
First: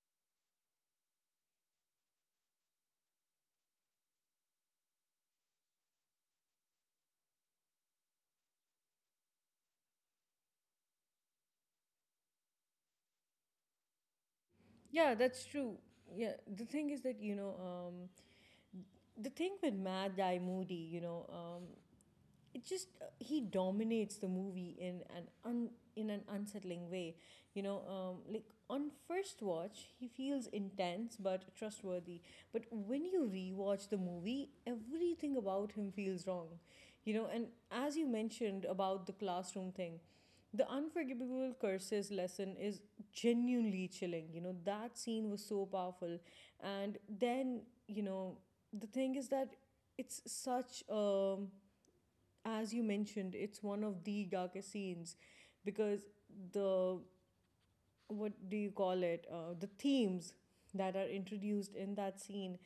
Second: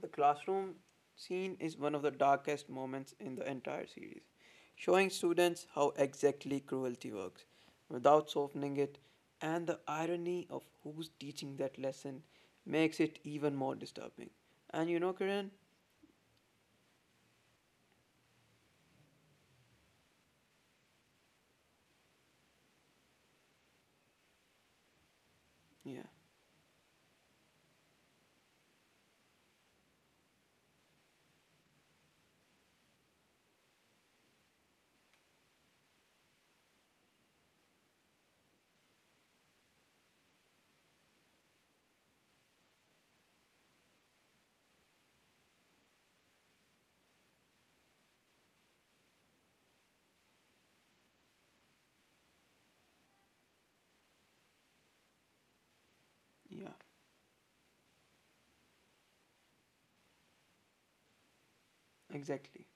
[SPEAKER 2] the classroom scene is one of the darkest moments in the entire series, showing students how exactly cruelty works without softening it, and the irony of who's teaching that lesson makes it even more disturbing. And you know,
[SPEAKER 1] Yeah, that's
[SPEAKER 2] Kiran?
[SPEAKER 1] true. Yeah, the thing is that, you know, um, the thing with Mad Guy Moody, you know, um, it just uh, he dominates the movie in an un,
[SPEAKER 2] Yeah,
[SPEAKER 1] in an unsettling way, you know. Um, like on first watch he feels intense but trustworthy, but when you rewatch the movie everything about him feels wrong, you know. And as you mentioned about the classroom thing, the unforgivable curses lesson is genuinely chilling, you know. That scene was so powerful. And then, you know, the thing is that it's such a, as you mentioned, it's one of the darkest scenes because
[SPEAKER 2] yeah,
[SPEAKER 1] the, what do you call it? Uh, the themes that are introduced in that
[SPEAKER 2] exactly.
[SPEAKER 1] scene,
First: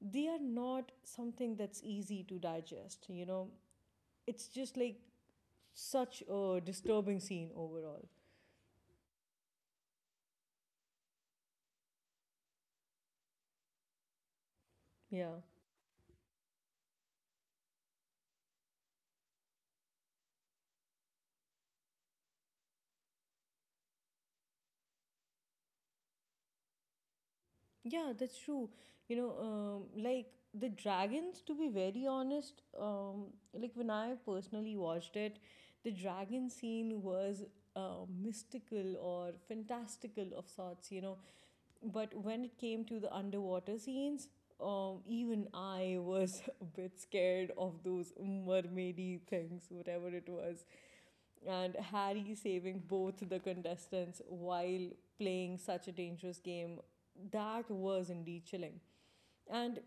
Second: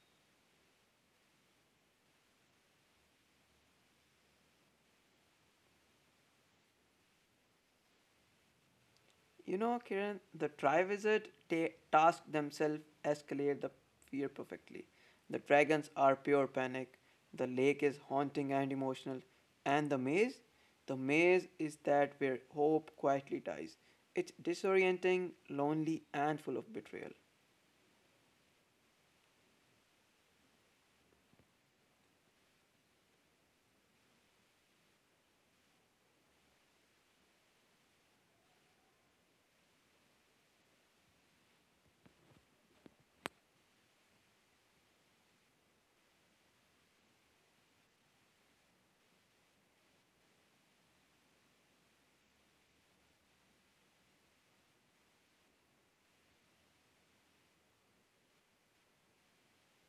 [SPEAKER 1] they are not something that's easy to digest. You know, it's just like such a disturbing scene overall.
[SPEAKER 2] You know, Kiran, the Triwizard ta- task themselves escalate the fear perfectly. The
[SPEAKER 1] Yeah.
[SPEAKER 2] dragons are pure panic, the lake is haunting and emotional, and the maze? The maze is that where hope quietly dies. It's disorienting, lonely, and full of betrayal.
[SPEAKER 1] Yeah, that's true. You know, um, like the dragons, to be very honest, um, like when I personally watched it, the dragon scene was uh, mystical or fantastical of sorts, you know. But when it came to the underwater scenes, um, even I was a bit scared of those mermaidy things, whatever it was, and Harry saving both the contestants while playing such a dangerous game, that was indeed chilling. And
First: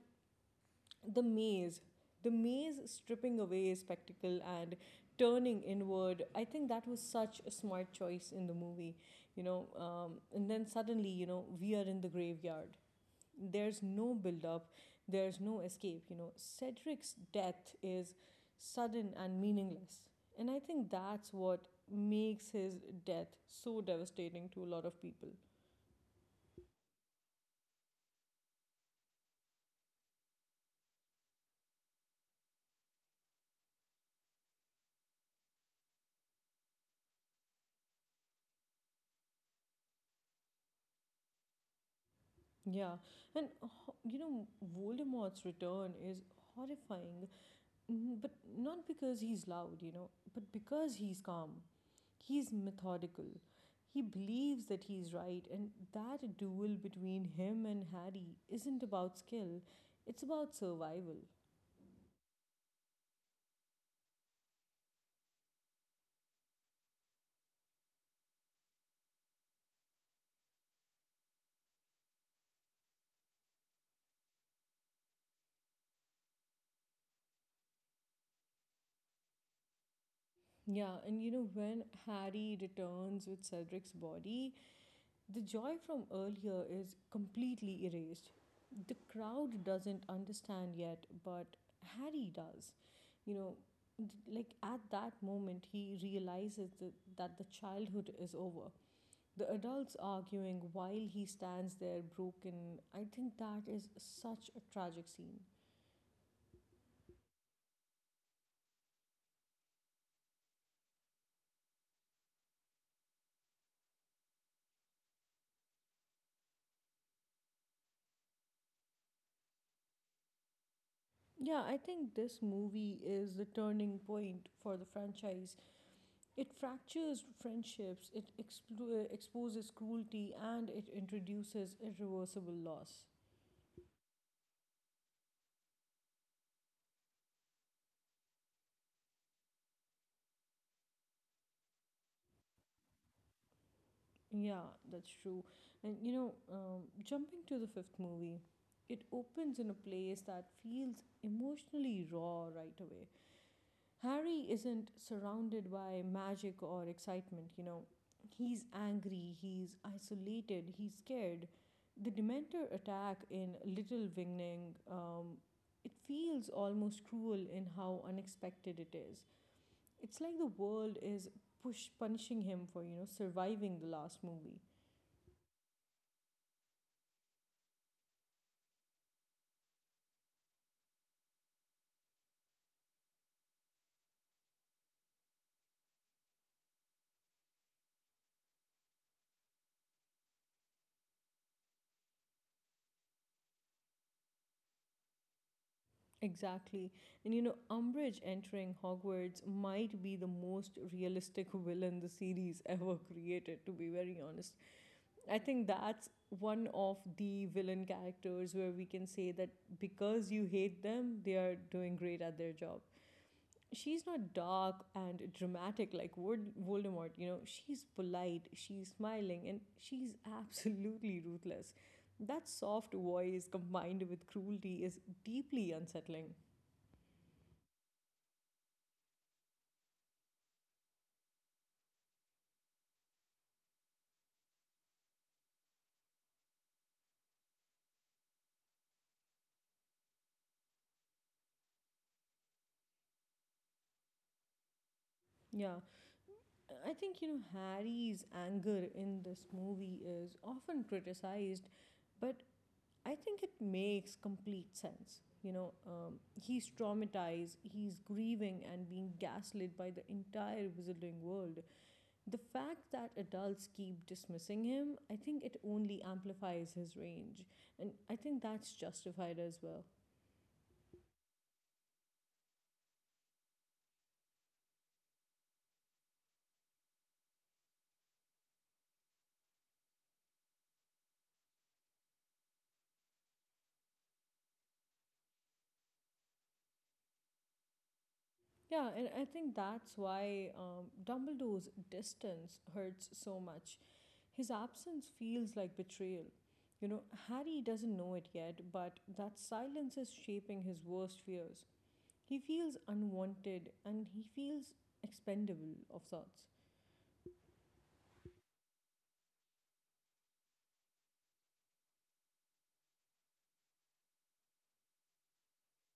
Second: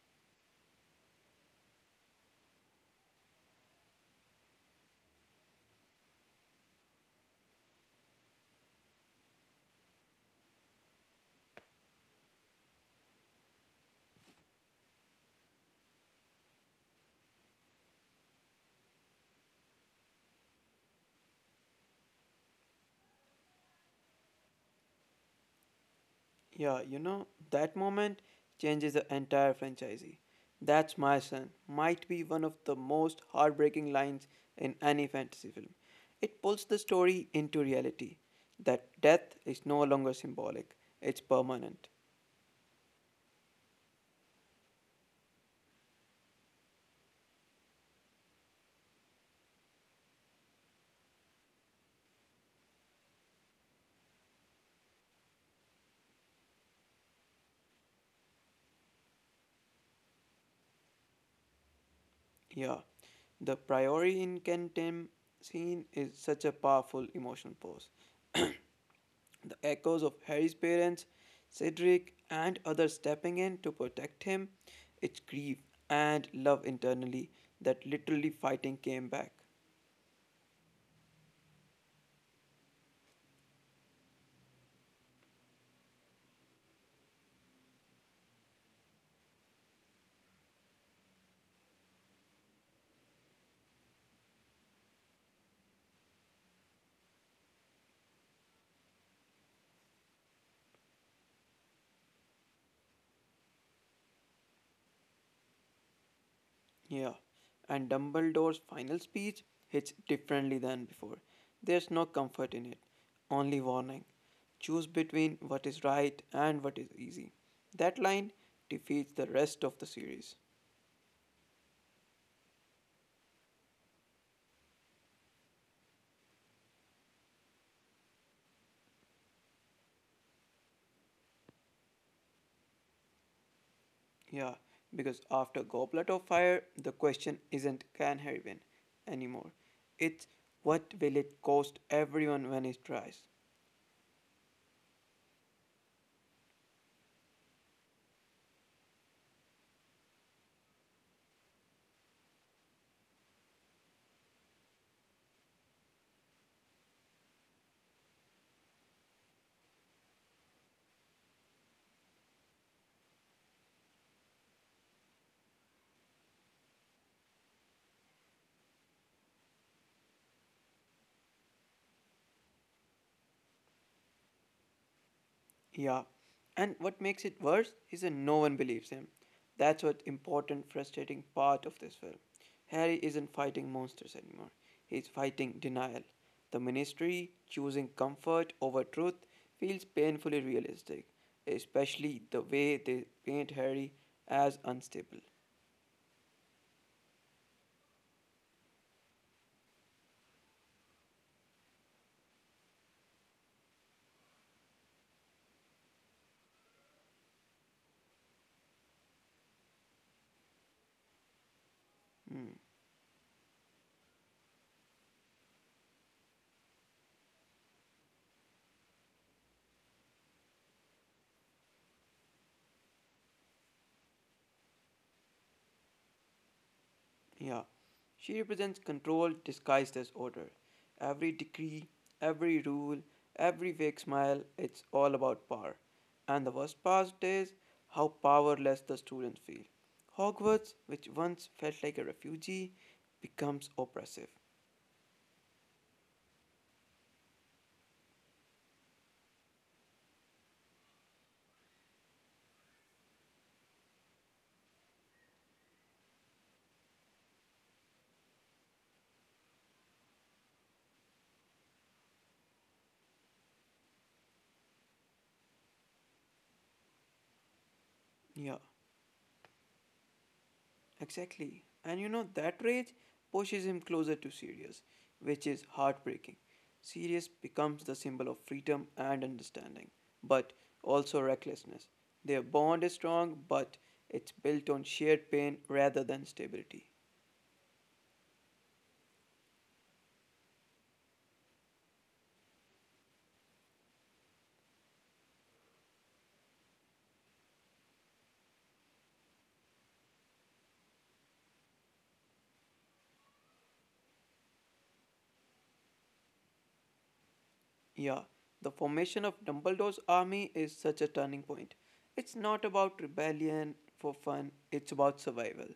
[SPEAKER 1] the maze, the maze stripping away spectacle and turning inward, I think that was such a smart choice in the movie, you know. Um, and then suddenly, you know, we are in the graveyard, there's no build up, there's no escape, you know. Cedric's death is sudden and meaningless, and I think that's what makes his death so devastating to a lot of people.
[SPEAKER 2] Yeah, you know, that moment changes the entire franchisee. That's my son might be one of the most heartbreaking lines in any fantasy film. It pulls the story into reality that death is no longer symbolic, it's permanent.
[SPEAKER 1] Yeah, and you know, Voldemort's return is horrifying, mm, but not because he's loud, you know, but because he's calm, he's methodical. He believes that he's right, and that duel between him and Harry isn't about skill, it's about survival.
[SPEAKER 2] Yeah, the priori incantem scene is such a powerful emotional pose. The echoes of Harry's parents, Cedric, and others stepping in to protect him, its grief and love internally that literally fighting came back.
[SPEAKER 1] Yeah, and you know, when Harry returns with Cedric's body, the joy from earlier is completely erased. The crowd doesn't understand yet, but Harry does. You know, like at that moment, he realizes that, that the childhood is over. The adults arguing while he stands there broken. I think that is such a tragic scene.
[SPEAKER 2] Yeah, and Dumbledore's final speech hits differently than before. There's no comfort in it, only warning. Choose between what is right and what is easy. That line defeats the rest of the series.
[SPEAKER 1] Yeah, I think this movie is the turning point for the franchise. It fractures friendships, it explo- exposes cruelty, and it introduces irreversible loss.
[SPEAKER 2] Yeah, because after Goblet of Fire, the question isn't can Harry win anymore. It's what will it cost everyone when he tries?
[SPEAKER 1] Yeah, that's true. And you know, um, jumping to the fifth movie, it opens in a place that feels emotionally raw right away. Harry isn't surrounded by magic or excitement. you know. He's angry, he's isolated, he's scared. The Dementor attack in Little Wingning, um, it feels almost cruel in how unexpected it is. It's like the world is push punishing him for, you know, surviving the last movie.
[SPEAKER 2] Yeah, and what makes it worse is that no one believes him. That's what important, frustrating part of this film. Harry isn't fighting monsters anymore. He's fighting denial. The ministry choosing comfort over truth feels painfully realistic, especially the way they paint Harry as unstable.
[SPEAKER 1] Exactly. And you know, Umbridge entering Hogwarts might be the most realistic villain the series ever created, to be very honest. I think that's one of the villain characters where we can say that because you hate them, they are doing great at their job.
[SPEAKER 2] Hmm.
[SPEAKER 1] She's not dark and dramatic like Word- Voldemort. You know, she's polite, she's smiling, and she's absolutely ruthless. That soft voice combined with cruelty is deeply unsettling.
[SPEAKER 2] Yeah, she represents control disguised as order. Every decree, every rule, every fake smile, it's all about power. And the worst part is how powerless the students feel. Hogwarts, which once felt like a refugee, becomes oppressive.
[SPEAKER 1] Yeah, I think, you know, Harry's anger in this movie is often criticized, but I think it makes complete sense. You know, um, he's traumatized, he's grieving and being gaslit by the entire wizarding world. The fact that adults keep dismissing him, I think it only amplifies his range. And I think that's
[SPEAKER 2] Yeah.
[SPEAKER 1] justified as well.
[SPEAKER 2] Exactly. And you know, that rage pushes him closer to Sirius, which is heartbreaking. Sirius becomes the symbol of freedom and understanding, but also recklessness. Their bond is strong, but it's built on shared pain rather than stability.
[SPEAKER 1] Yeah, and I think that's why um, Dumbledore's distance hurts so much. His absence feels like betrayal. You know, Harry doesn't know it yet, but that silence is shaping his worst fears. He feels unwanted and he feels expendable of sorts.
[SPEAKER 2] Yeah, the formation of Dumbledore's army is such a turning point. It's not about rebellion for fun, it's about survival.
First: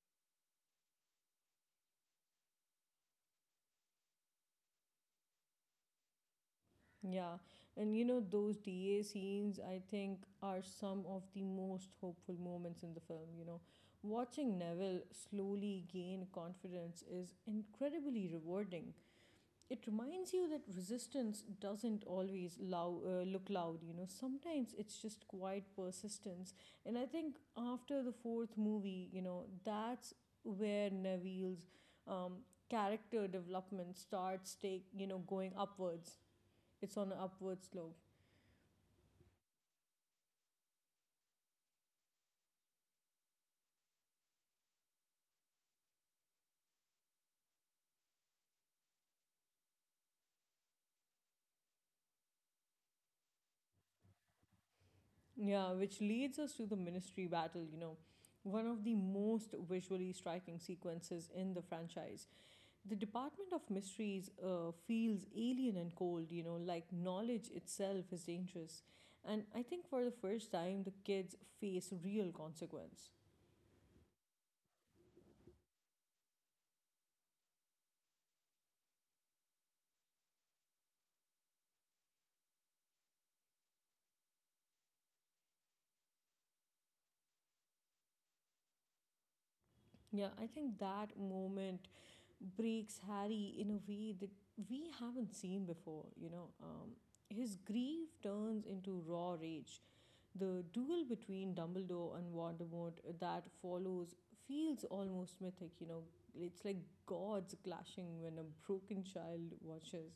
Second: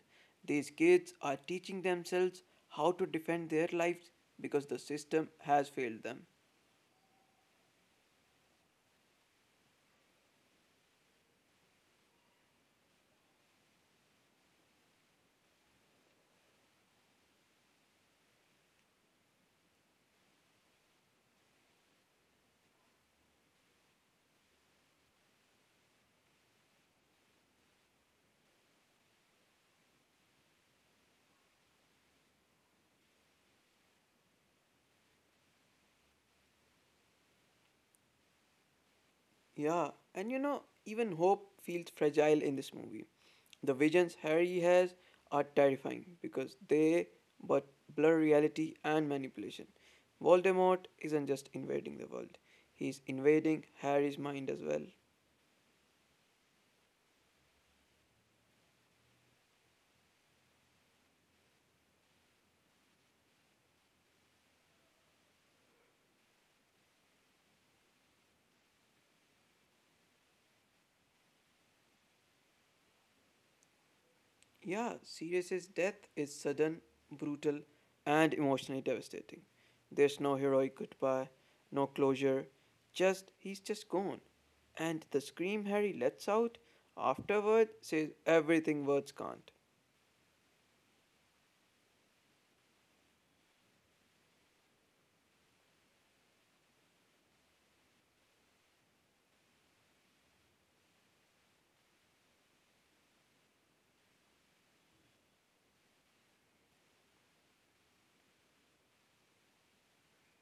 [SPEAKER 2] These kids are teaching themselves how to defend their lives because the system has failed them.
[SPEAKER 1] Yeah, and you know, those D A scenes I think are some of the most hopeful moments in the film. You know, watching Neville slowly gain confidence is incredibly rewarding. It reminds you that resistance doesn't always lou- uh, look loud. You know sometimes it's just quiet persistence, and I think after the fourth movie, you know that's where Neville's um, character development starts take you know going upwards. It's on an upward slope.
[SPEAKER 2] Yeah, and you know, even hope feels fragile in this movie. The visions Harry has are terrifying because they but blur reality and manipulation. Voldemort isn't just invading the world, he's invading Harry's mind as well.
[SPEAKER 1] Yeah, which leads us to the ministry battle, you know one of the most visually striking sequences in the franchise. The Department of Mysteries uh, feels alien and cold, you know, like knowledge itself is dangerous. And I think for the first time, the kids face real consequence.
[SPEAKER 2] Yeah, Sirius's death is sudden, brutal, and emotionally devastating. There's no heroic goodbye, no closure. Just he's just gone. And the scream Harry lets out afterward says everything words can't.
[SPEAKER 1] Yeah, I think that moment breaks Harry in a way that we haven't seen before. you know. Um, his grief turns into raw rage. The duel between Dumbledore and Voldemort that follows feels almost mythic. you know. It's like gods clashing when a broken child watches.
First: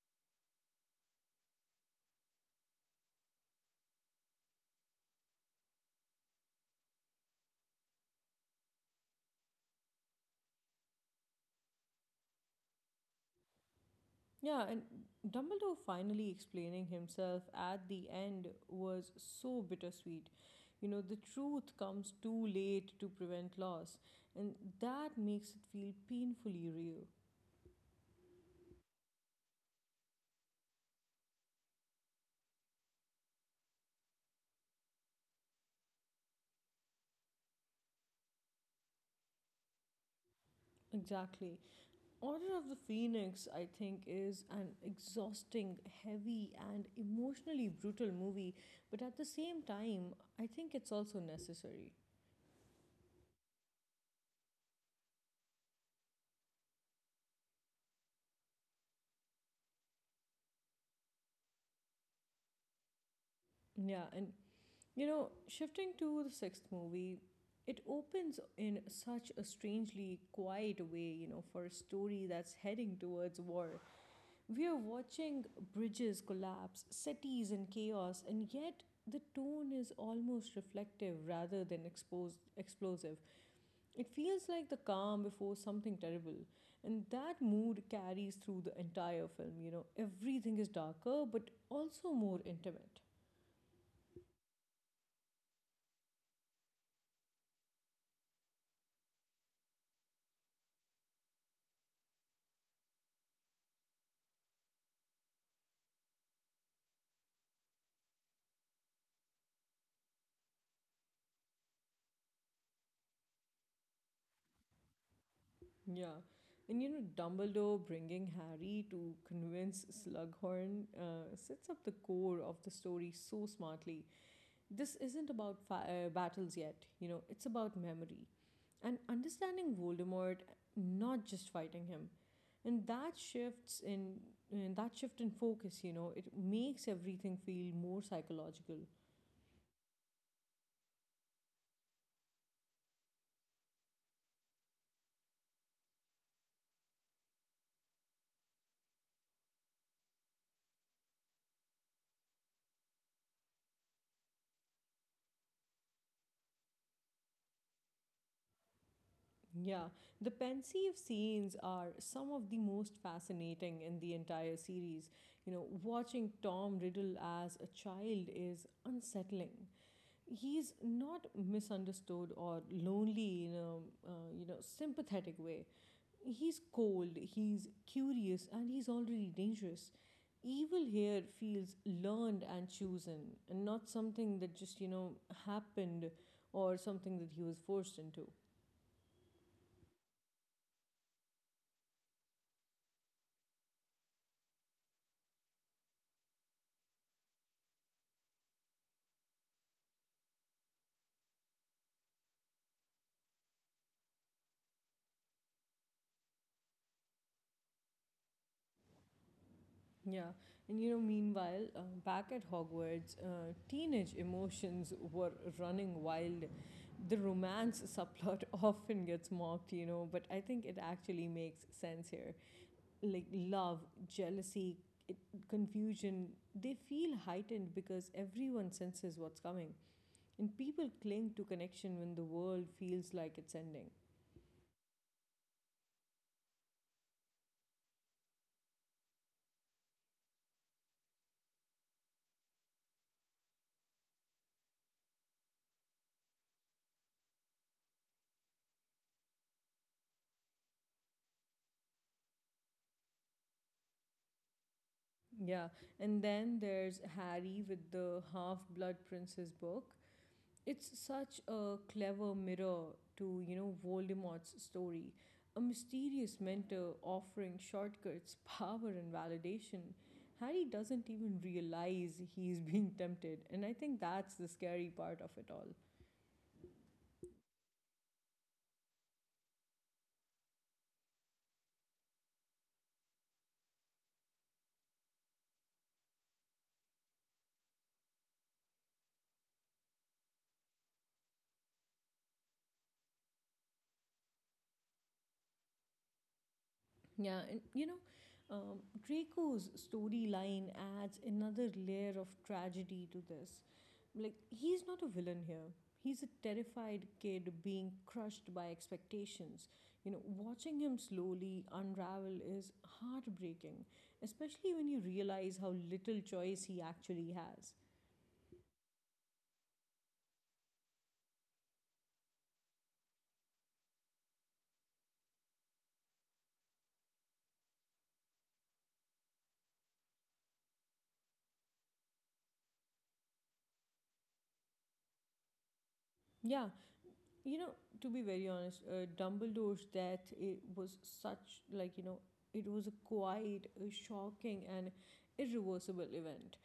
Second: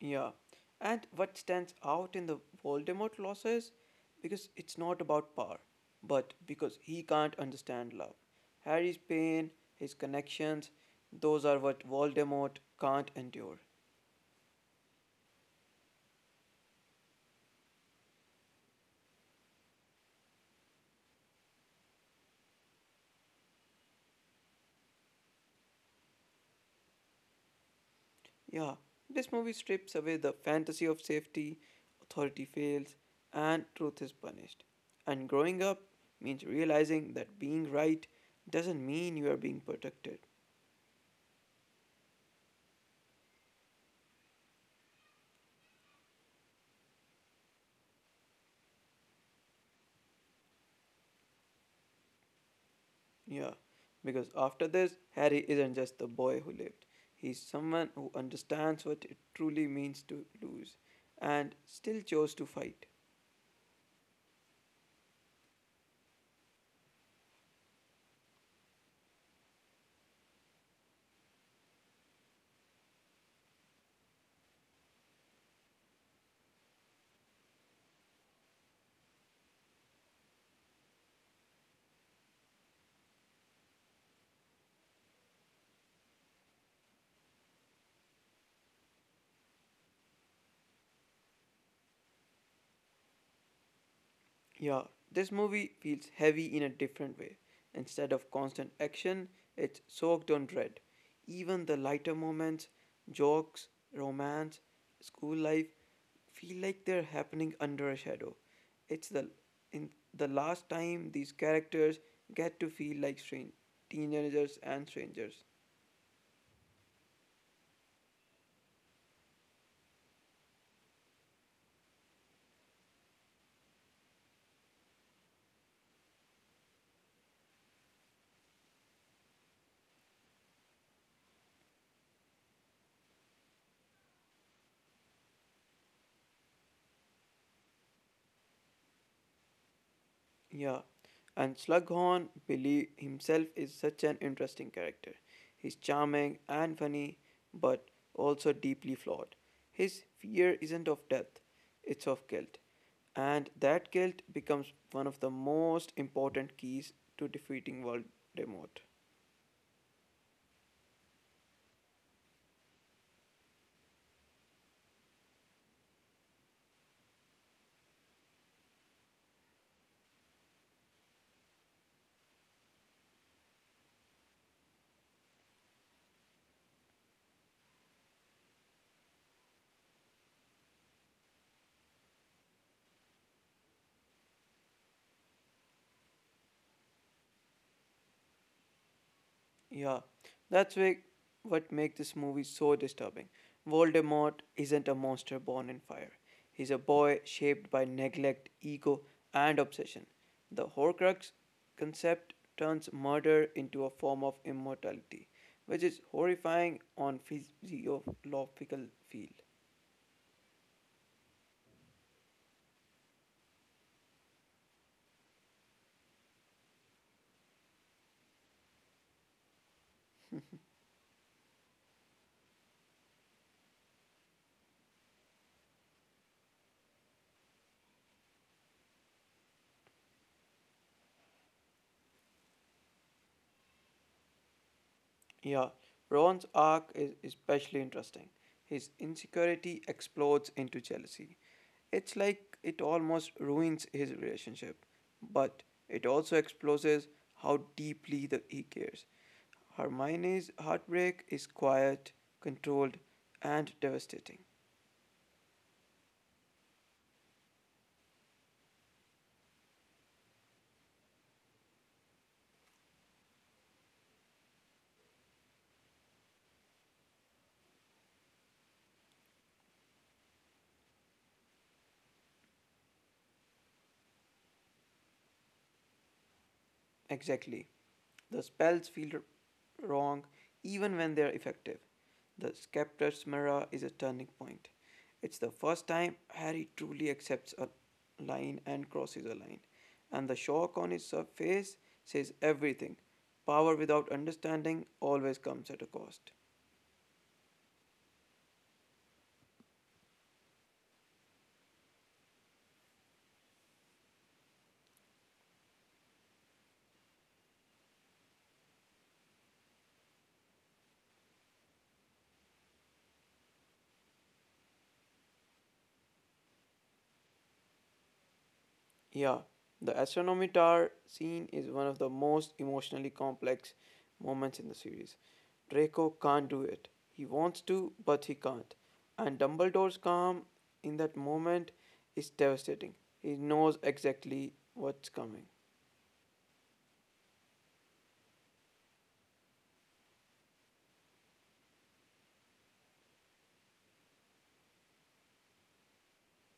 [SPEAKER 2] Yeah. And what stands out in the Voldemort loss is because it's not about power, but because he can't understand love. Harry's pain, his connections, those are what Voldemort can't endure.
[SPEAKER 1] Yeah, and Dumbledore finally explaining himself at the end was so bittersweet. You know, the truth comes too late to prevent loss, and that makes it feel painfully real.
[SPEAKER 2] Yeah, this movie strips away the fantasy of safety, authority fails, and truth is punished. And growing up means realizing that being right doesn't mean you are being protected.
[SPEAKER 1] Exactly. Order of the Phoenix, I think, is an exhausting, heavy, and emotionally brutal movie, but at the same time, I think it's also necessary.
[SPEAKER 2] Yeah, because after this, Harry isn't just the boy who lived, he's someone who understands what it truly means to lose and still chose to fight.
[SPEAKER 1] Yeah, and you know, shifting to the sixth movie, it opens in such a strangely quiet way, you know, for a story that's heading towards war. We are watching bridges collapse, cities in chaos, and yet the tone is almost reflective rather than exposed, explosive. It feels like the calm before something terrible. And that mood carries through the entire film. You know, everything is darker, but also more intimate.
[SPEAKER 2] Yeah, this movie feels heavy in a different way. Instead of constant action, it's soaked on dread. Even the lighter moments, jokes, romance, school life, feel like they're happening under a shadow. It's the in the last time these characters get to feel like strange teenagers and strangers.
[SPEAKER 1] Yeah. And you know, Dumbledore bringing Harry to convince Slughorn uh, sets up the core of the story so smartly. This isn't about fi- uh, battles yet. You know, it's about memory and understanding Voldemort, not just fighting him. And that shifts in and that shift in focus, you know, it makes everything feel more psychological.
[SPEAKER 2] Yeah, and Slughorn believe himself is such an interesting character. He's charming and funny, but also deeply flawed. His fear isn't of death, it's of guilt. And that guilt becomes one of the most important keys to defeating Voldemort.
[SPEAKER 1] Yeah, the pensive scenes are some of the most fascinating in the entire series. You know, watching Tom Riddle as a child is unsettling. He's not misunderstood or lonely in a uh, you know sympathetic way. He's cold, he's curious, and he's already dangerous. Evil here feels learned and chosen, and not something that just you know happened, or something that he was forced into.
[SPEAKER 2] Yeah, that's why what makes this movie so disturbing. Voldemort isn't a monster born in fire. He's a boy shaped by neglect, ego, and obsession. The Horcrux concept turns murder into a form of immortality, which is horrifying on physiological field.
[SPEAKER 1] Yeah, and you know, meanwhile, uh, back at Hogwarts, uh, teenage emotions were running wild. The romance subplot often gets mocked, you know, but I think it actually makes sense here. Like love, jealousy, it, confusion, they feel heightened because everyone senses what's coming. And people cling to connection when the world feels like it's ending.
[SPEAKER 2] Yeah, Ron's arc is especially interesting. His insecurity explodes into jealousy. It's like it almost ruins his relationship, but it also exposes how deeply that he cares. Hermione's heartbreak is quiet, controlled, and devastating.
[SPEAKER 1] Yeah, and then there's Harry with the Half Blood Prince's book. It's such a clever mirror to, you know, Voldemort's story. A mysterious mentor offering shortcuts, power, and validation. Harry doesn't even realize he's being tempted, and I think that's the scary part of it all.
[SPEAKER 2] Exactly. The spells feel wrong even when they're effective. The Scepter's Mirror is a turning point. It's the first time Harry truly accepts a line and crosses a line. And the shock on his face says everything. Power without understanding always comes at a cost.
[SPEAKER 1] Yeah, and you know, um, Draco's storyline adds another layer of tragedy to this. Like, he's not a villain here. He's a terrified kid being crushed by expectations. You know, watching him slowly unravel is heartbreaking, especially when you realize how little choice he actually has.
[SPEAKER 2] Yeah, the astronomy tower scene is one of the most emotionally complex moments in the series. Draco can't do it. He wants to, but he can't. And Dumbledore's calm in that moment is devastating. He knows exactly what's coming.
[SPEAKER 1] Yeah, you know to be very honest, uh, Dumbledore's death, it was such like you know it was a quite a shocking and irreversible event.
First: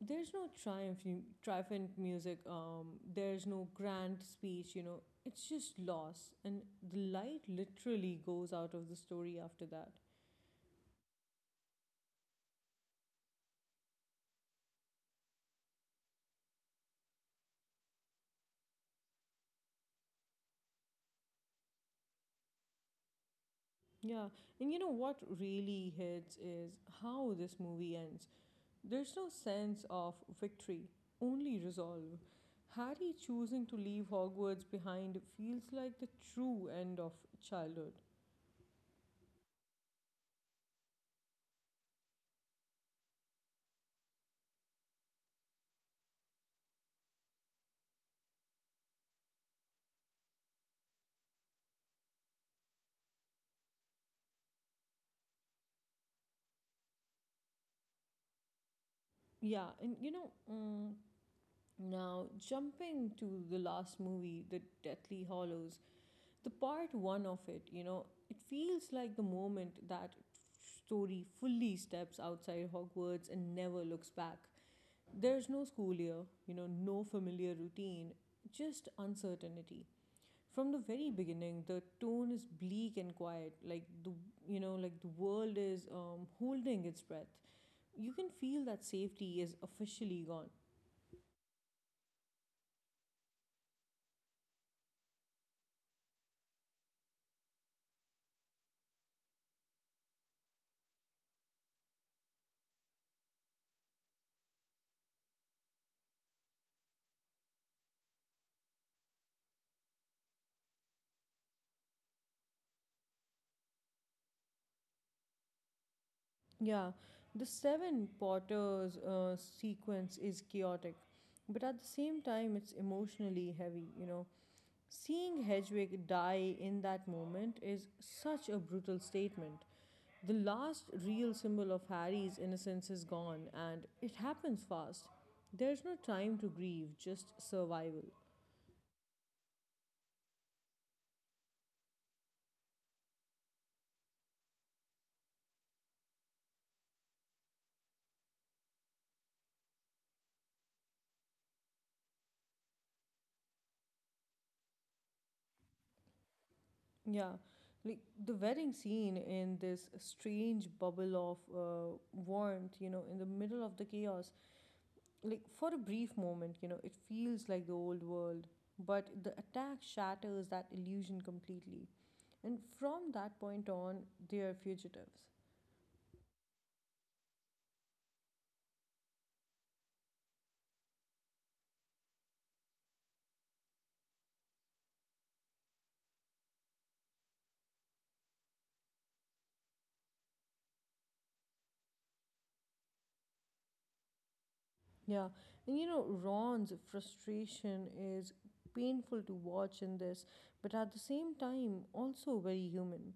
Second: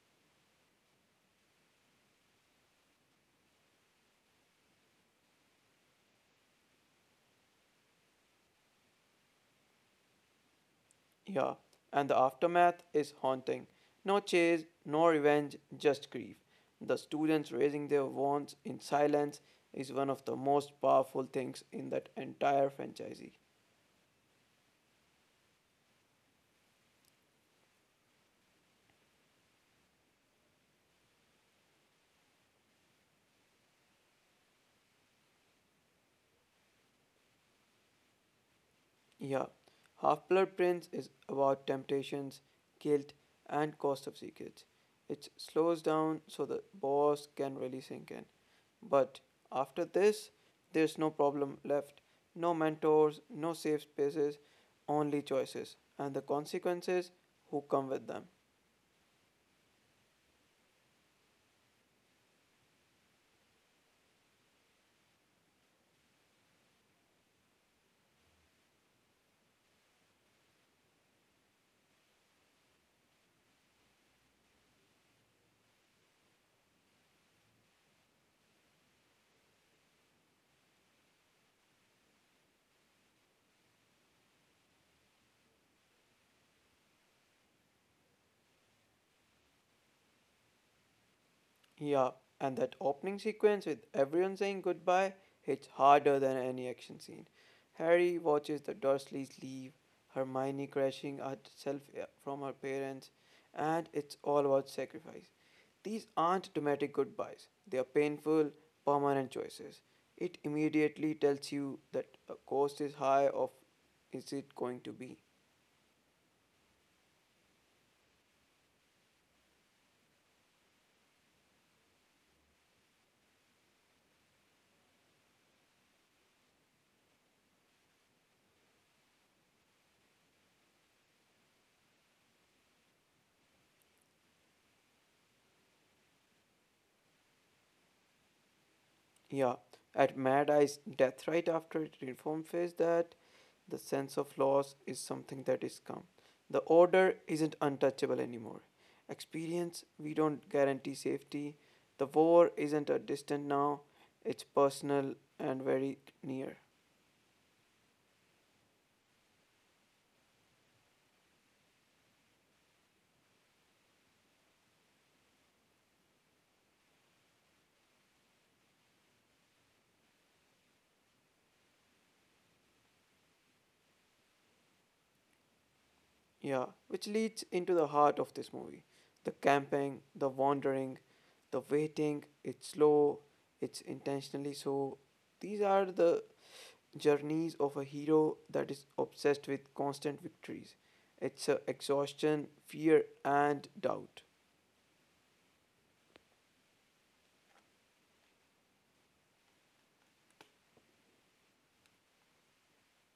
[SPEAKER 1] There's no triumph triumphant music, um there's no grand speech. You know it's just loss, and the light literally goes out of the story after that.
[SPEAKER 2] Yeah, and the aftermath is haunting. No chase, no revenge, just grief. The students raising their wands in silence is one of the most powerful things in that entire franchise.
[SPEAKER 1] Yeah, and you know what really hits is how this movie ends. There's no sense of victory, only resolve. Harry choosing to leave Hogwarts behind feels like the true end of childhood.
[SPEAKER 2] Yeah, Half Blood Prince is about temptations, guilt, and cost of secrets. It slows down so the boss can really sink in. But after this, there's no problem left. No mentors, no safe spaces, only choices, and the consequences who come with them.
[SPEAKER 1] Yeah, and you know, mm, now jumping to the last movie, The Deathly Hollows, the part one of it, you know, it feels like the moment that story fully steps outside Hogwarts and never looks back. There's no school year, you know, no familiar routine, just uncertainty. From the very beginning the tone is bleak and quiet, like the you know like the world is um, holding its breath. You can feel that safety is officially gone.
[SPEAKER 2] Yeah, and that opening sequence with everyone saying goodbye hits harder than any action scene. Harry watches the Dursleys leave, Hermione crashing herself eh, from her parents, and it's all about sacrifice. These aren't dramatic goodbyes, they are painful, permanent choices. It immediately tells you that a cost is high of is it going to be.
[SPEAKER 1] Yeah, the Seven Potters uh, sequence is chaotic, but at the same time, it's emotionally heavy. you know. Seeing Hedwig die in that moment is such a brutal statement. The last real symbol of Harry's innocence is gone, and it happens fast. There's no time to grieve, just survival.
[SPEAKER 2] Yeah, at Mad Eye's death right after it informs us that the sense of loss is something that is come. The order isn't untouchable anymore. Experience, we don't guarantee safety. The war isn't a distant now, it's personal and very near.
[SPEAKER 1] Yeah, like the wedding scene in this strange bubble of uh, warmth, you know, in the middle of the chaos, like for a brief moment, you know, it feels like the old world, but the attack shatters that illusion completely. And from that point on, they are fugitives.
[SPEAKER 2] Yeah, which leads into the heart of this movie. The camping, the wandering, the waiting, it's slow, it's intentionally so. These are the journeys of a hero that is obsessed with constant victories. It's uh, exhaustion, fear, and doubt.
[SPEAKER 1] Yeah. And you know, Ron's frustration is painful to watch in this, but at the same time, also very human.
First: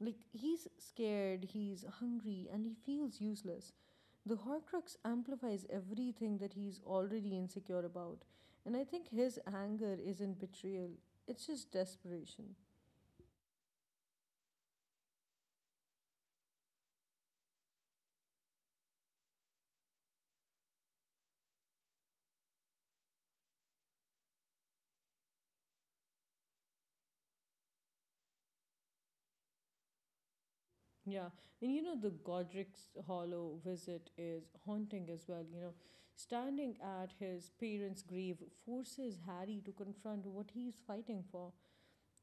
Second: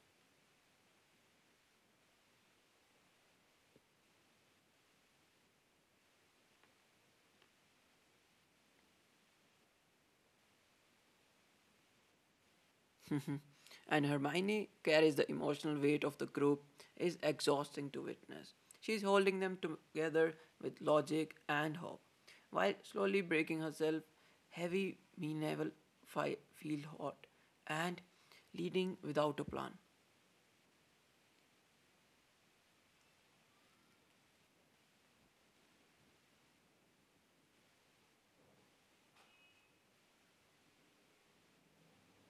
[SPEAKER 1] Like, he's scared, he's hungry, and he feels useless. The Horcrux amplifies everything that he's already insecure about, and I think his anger isn't betrayal, it's just desperation.
[SPEAKER 2] And Hermione carries the emotional weight of the group is exhausting to witness. She's holding them together with logic and hope, while slowly breaking herself. Heavy, mean, never fi- feel hot, and leading without a plan.
[SPEAKER 1] Yeah, and you know, the Godric's Hollow visit is haunting as well. You know, standing at his parents' grave forces Harry to confront what he's fighting for.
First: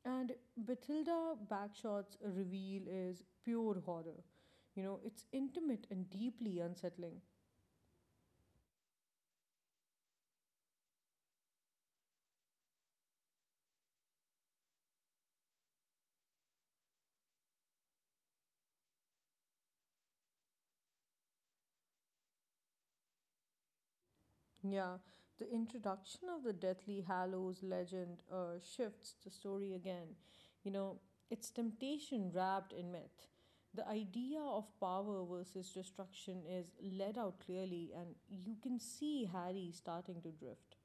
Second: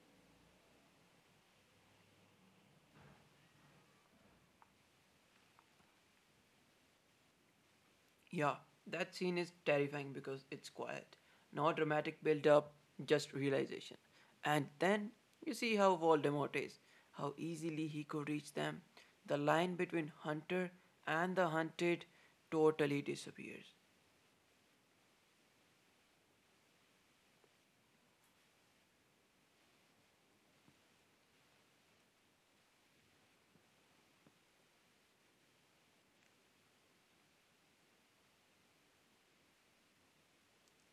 [SPEAKER 1] And Bathilda Bagshot's reveal is pure horror. You know, it's intimate and deeply unsettling.
[SPEAKER 2] Yeah, that scene is terrifying because it's quiet. No dramatic build up, just realization. And then you see how Voldemort is, how easily he could reach them. The line between hunter and the hunted totally disappears.
[SPEAKER 1] Yeah, the introduction of the Deathly Hallows legend uh, shifts the story again. You know, it's temptation wrapped in myth. The idea of power versus destruction is laid out clearly, and you can see Harry starting to drift.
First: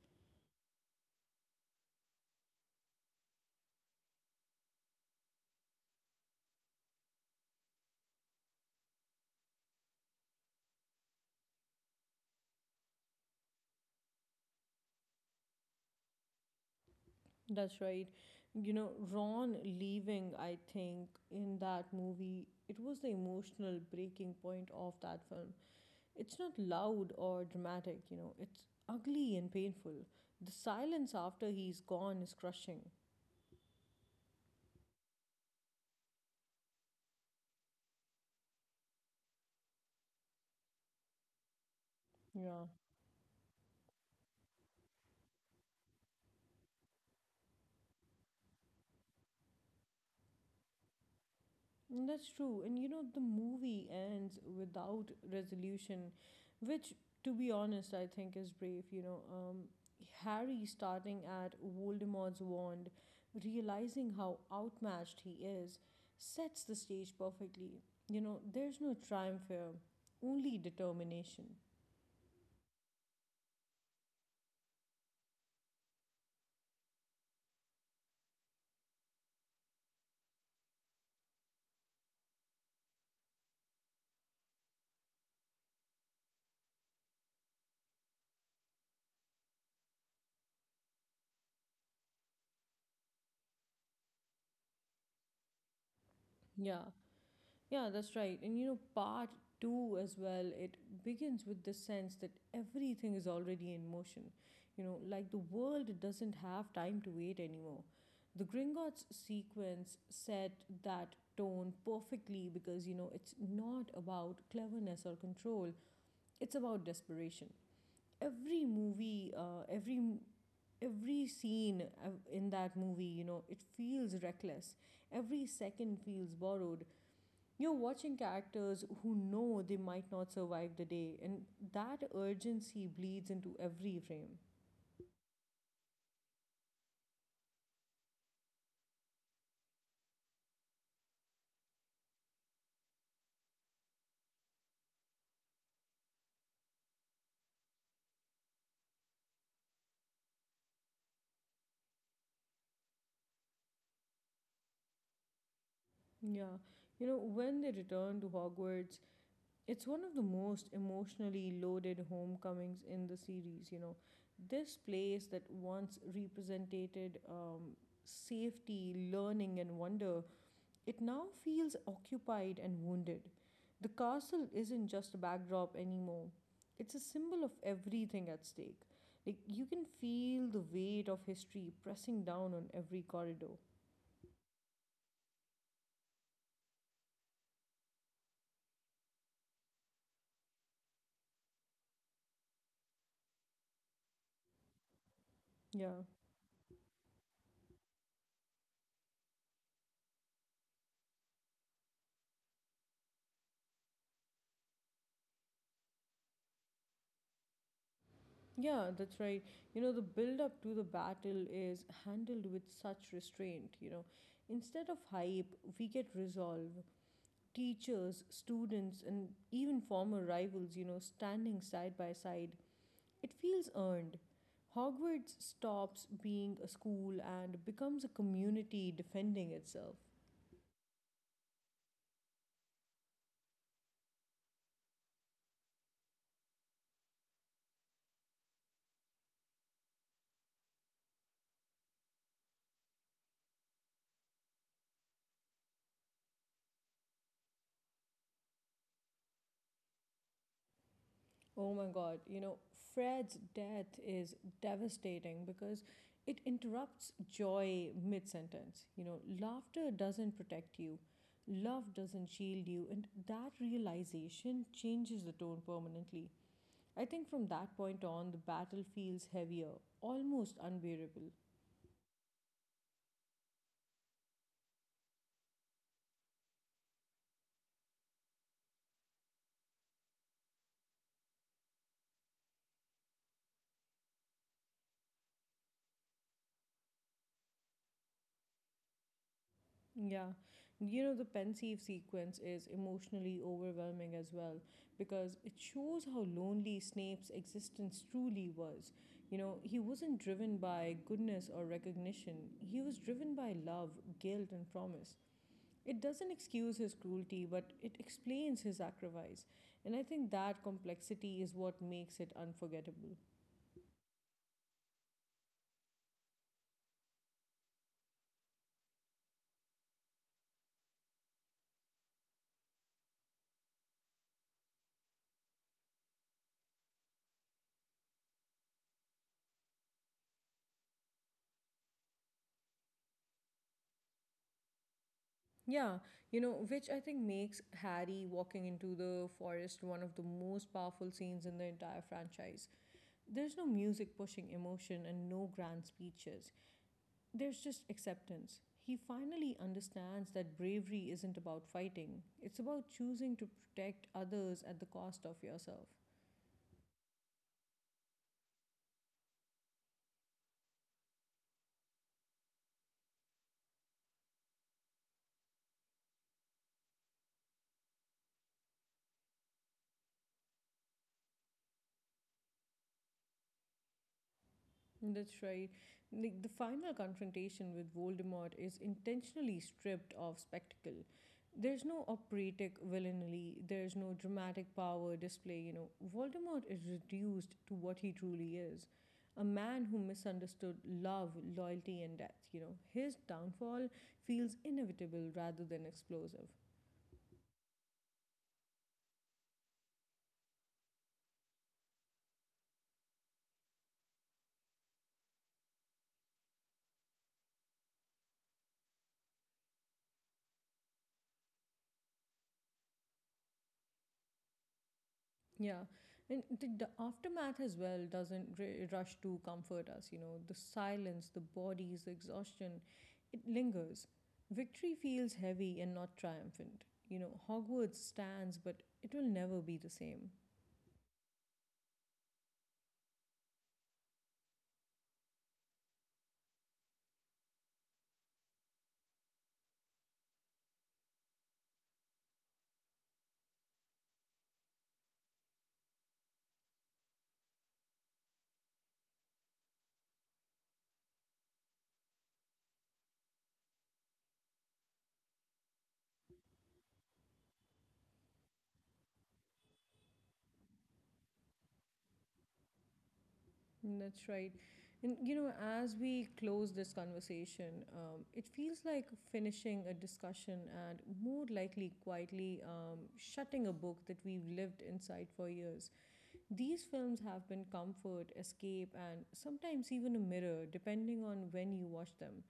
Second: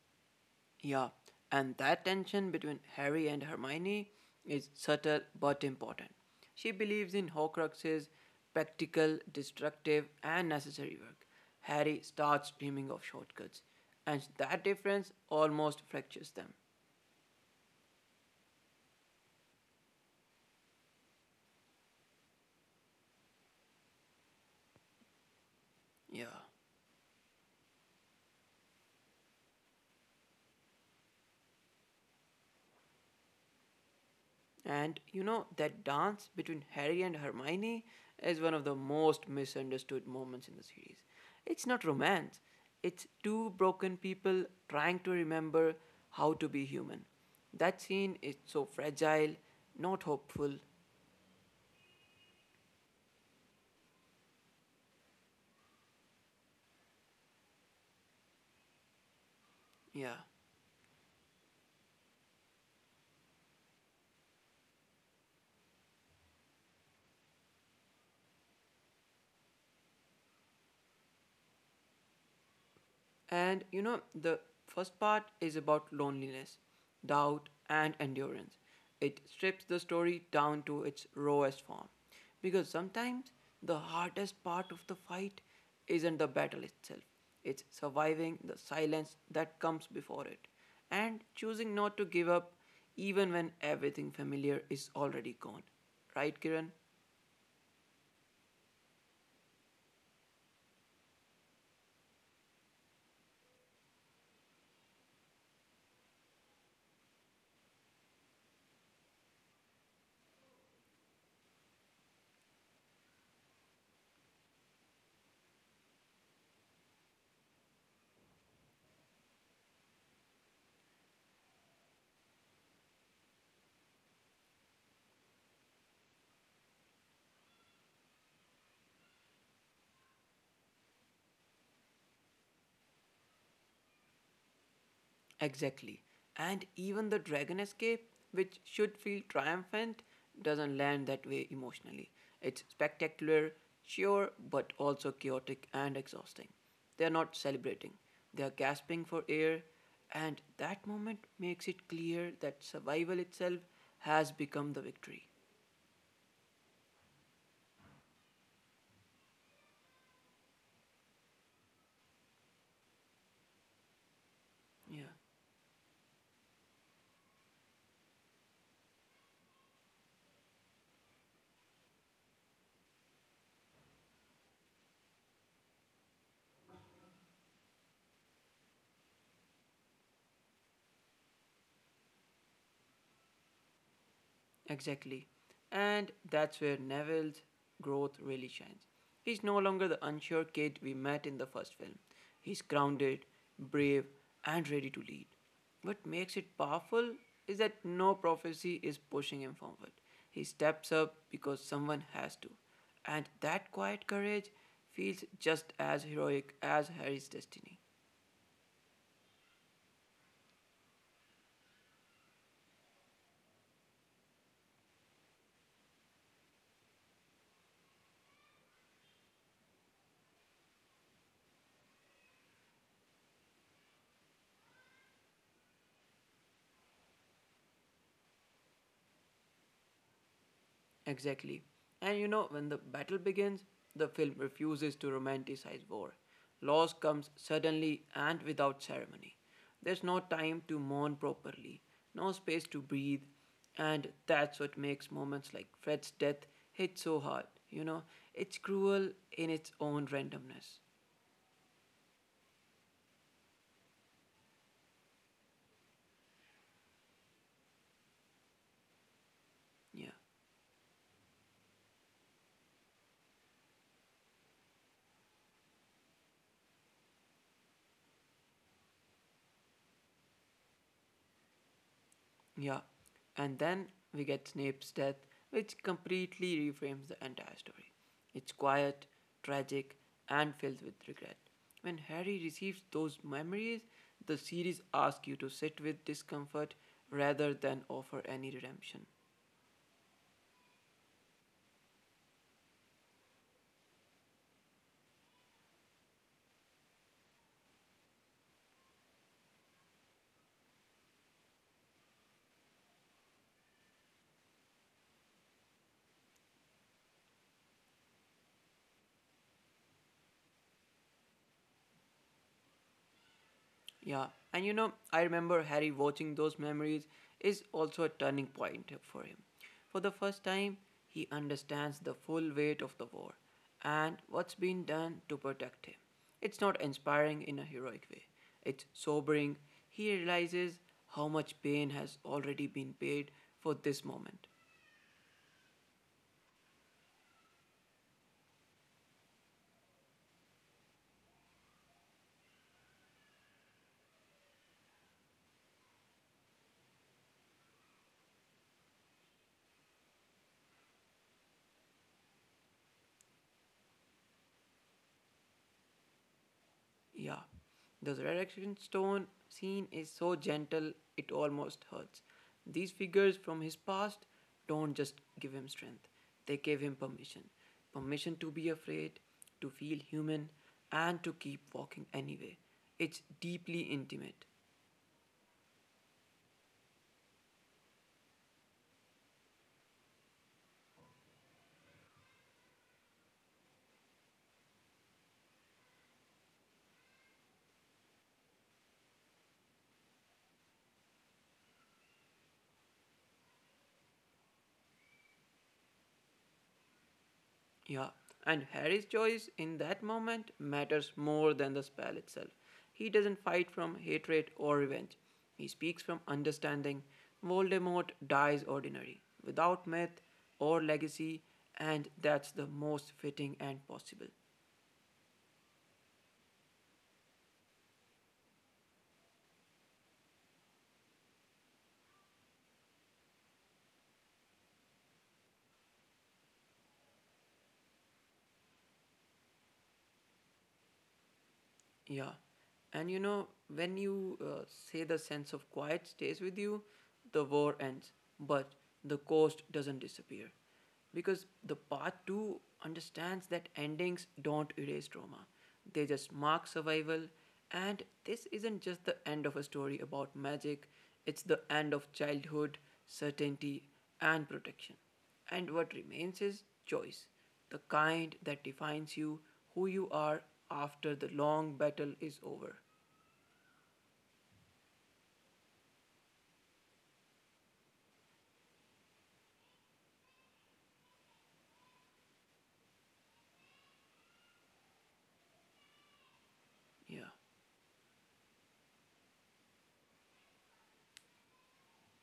[SPEAKER 2] Yeah, and that tension between Harry and Hermione is subtle but important. She believes in Horcruxes, practical, destructive, and necessary work. Harry starts dreaming of shortcuts, and that difference almost fractures them.
[SPEAKER 1] That's right. You know, Ron leaving, I think, in that movie, it was the emotional breaking point of that film. It's
[SPEAKER 2] Yeah.
[SPEAKER 1] not loud or dramatic. You know, it's ugly and painful. The silence after he's gone is crushing.
[SPEAKER 2] And you know, that dance between Harry and Hermione is one of the most misunderstood moments in the series. It's not romance,
[SPEAKER 1] Yeah.
[SPEAKER 2] it's two broken people trying to remember how to be human. That scene is so fragile, not hopeful.
[SPEAKER 1] That's true. And you know, the movie ends without resolution, which, to be honest, I think is brave. You know, um,
[SPEAKER 2] Yeah.
[SPEAKER 1] Harry starting at Voldemort's wand, realizing how outmatched he is, sets the stage perfectly. You know, there's no triumph here, only determination.
[SPEAKER 2] And you know, the first part is about loneliness, doubt, and endurance. It strips the story down to its rawest form. Because sometimes the hardest part of the fight isn't the battle itself, it's surviving the silence that comes before it and choosing not to give up even when everything familiar is already gone. Right,
[SPEAKER 1] Yeah.
[SPEAKER 2] Kiran?
[SPEAKER 1] Yeah, that's right. And you know, part two as well, it begins with the sense that everything is already in motion. You know, like the world doesn't have time to wait anymore. The Gringotts sequence set that tone perfectly because, you know, it's not about cleverness or control, it's about desperation. Every movie, uh, every every scene uh, in that movie, you know it feels reckless. Every second feels borrowed. You're watching characters who know they might not survive the day, and that urgency bleeds into every frame.
[SPEAKER 2] Exactly. And even the dragon escape, which should feel triumphant, doesn't land that way emotionally. It's spectacular, sure, but also chaotic and exhausting. They're not celebrating, they're gasping for air, and that moment makes it clear that survival itself has become the victory.
[SPEAKER 1] Yeah, you know, when they return to Hogwarts, it's one of the most emotionally loaded homecomings in the series. You know, this place
[SPEAKER 2] Yeah.
[SPEAKER 1] that once represented um, safety, learning, and wonder, it now feels occupied and wounded. The castle isn't just a backdrop anymore, it's a symbol of everything at stake. Like, you can feel the weight of history pressing down on every corridor.
[SPEAKER 2] Exactly. And that's where Neville's growth really shines. He's no longer the unsure kid we met in the first film. He's grounded, brave, and ready to lead.
[SPEAKER 1] Yeah.
[SPEAKER 2] What makes it powerful is that no prophecy is pushing him forward. He steps up because someone has to. And that quiet courage feels just as heroic as Harry's destiny.
[SPEAKER 1] Yeah, that's right. You know, the build up to the battle is handled with such restraint. You know, instead of hype, we get resolve. Teachers, students, and even former rivals, you know, standing side by side, it feels earned. Hogwarts stops being a school and becomes a community defending itself.
[SPEAKER 2] Exactly. And you know, when the battle begins, the film refuses to romanticize war. Loss comes suddenly and without ceremony. There's no time to mourn properly, no space to breathe, and that's what makes moments like Fred's death hit so hard. You know, it's cruel in its own randomness.
[SPEAKER 1] Oh my god. you know, Fred's death is devastating because it interrupts joy mid sentence. You know, laughter doesn't
[SPEAKER 2] Yeah.
[SPEAKER 1] protect you, love doesn't shield you, and that realization changes the tone permanently. I think from that point on, the battle feels heavier, almost unbearable.
[SPEAKER 2] Yeah, and then we get Snape's death, which completely reframes the entire story. It's quiet, tragic, and filled with regret. When Harry receives those memories, the series asks you to sit with discomfort rather than offer any redemption.
[SPEAKER 1] Yeah, you know, the pensive sequence is emotionally overwhelming as well because it shows how lonely Snape's existence truly was. You know, he wasn't driven by goodness or recognition, he was driven by love, guilt, and promise. It doesn't excuse his cruelty, but it explains his sacrifice. And I think that complexity is what makes it unforgettable.
[SPEAKER 2] Yeah, and you know, I remember Harry watching those memories is also a turning point for him. For the first time, he understands the full weight of the war and what's been done to protect him. It's not inspiring in a heroic way, it's sobering. He realizes how much pain has already been paid for this moment.
[SPEAKER 1] Yeah, you know, which I think makes Harry walking into the forest one of the most powerful scenes in the entire franchise. There's no music pushing emotion and no grand speeches. There's just acceptance. He finally understands that bravery isn't about fighting, it's about choosing to protect others at the cost of yourself.
[SPEAKER 2] Yeah, the resurrection stone scene is so gentle it almost hurts. These figures from his past don't just give him strength, they give him permission. Permission to be afraid, to feel human, and to keep walking anyway. It's deeply intimate.
[SPEAKER 1] That's right. Like the final confrontation with Voldemort is intentionally stripped of spectacle. There's no operatic villainy, there's no dramatic power display. you know. Voldemort is reduced to what he truly is. A man who misunderstood love, loyalty, and death. you know. His downfall feels inevitable rather than explosive.
[SPEAKER 2] Yeah, and Harry's choice in that moment matters more than the spell itself. He doesn't fight from hatred or revenge, he speaks from understanding. Voldemort dies ordinary, without myth or legacy, and that's the most fitting end possible.
[SPEAKER 1] Yeah, and the, the aftermath as well doesn't r- rush to comfort us. You know, the silence, the bodies, the exhaustion, it lingers. Victory feels heavy and not triumphant. You know, Hogwarts stands, but it will never be the same.
[SPEAKER 2] Yeah. And you know, when you uh, say the sense of quiet stays with you, the war ends, but the cost doesn't disappear. Because the part two understands that endings don't erase trauma, they just mark survival. And this isn't just the end of a story about magic, it's the end of childhood, certainty, and protection. And what remains is choice, the kind that defines you, who you are after the long battle is over.
[SPEAKER 1] And That's right. And, you know, as we close this conversation, um, it feels like finishing a discussion and more likely quietly um, shutting a book that we've lived inside for years. These films have
[SPEAKER 2] Yeah,
[SPEAKER 1] been comfort, escape, and sometimes even a mirror, depending on when you watch them.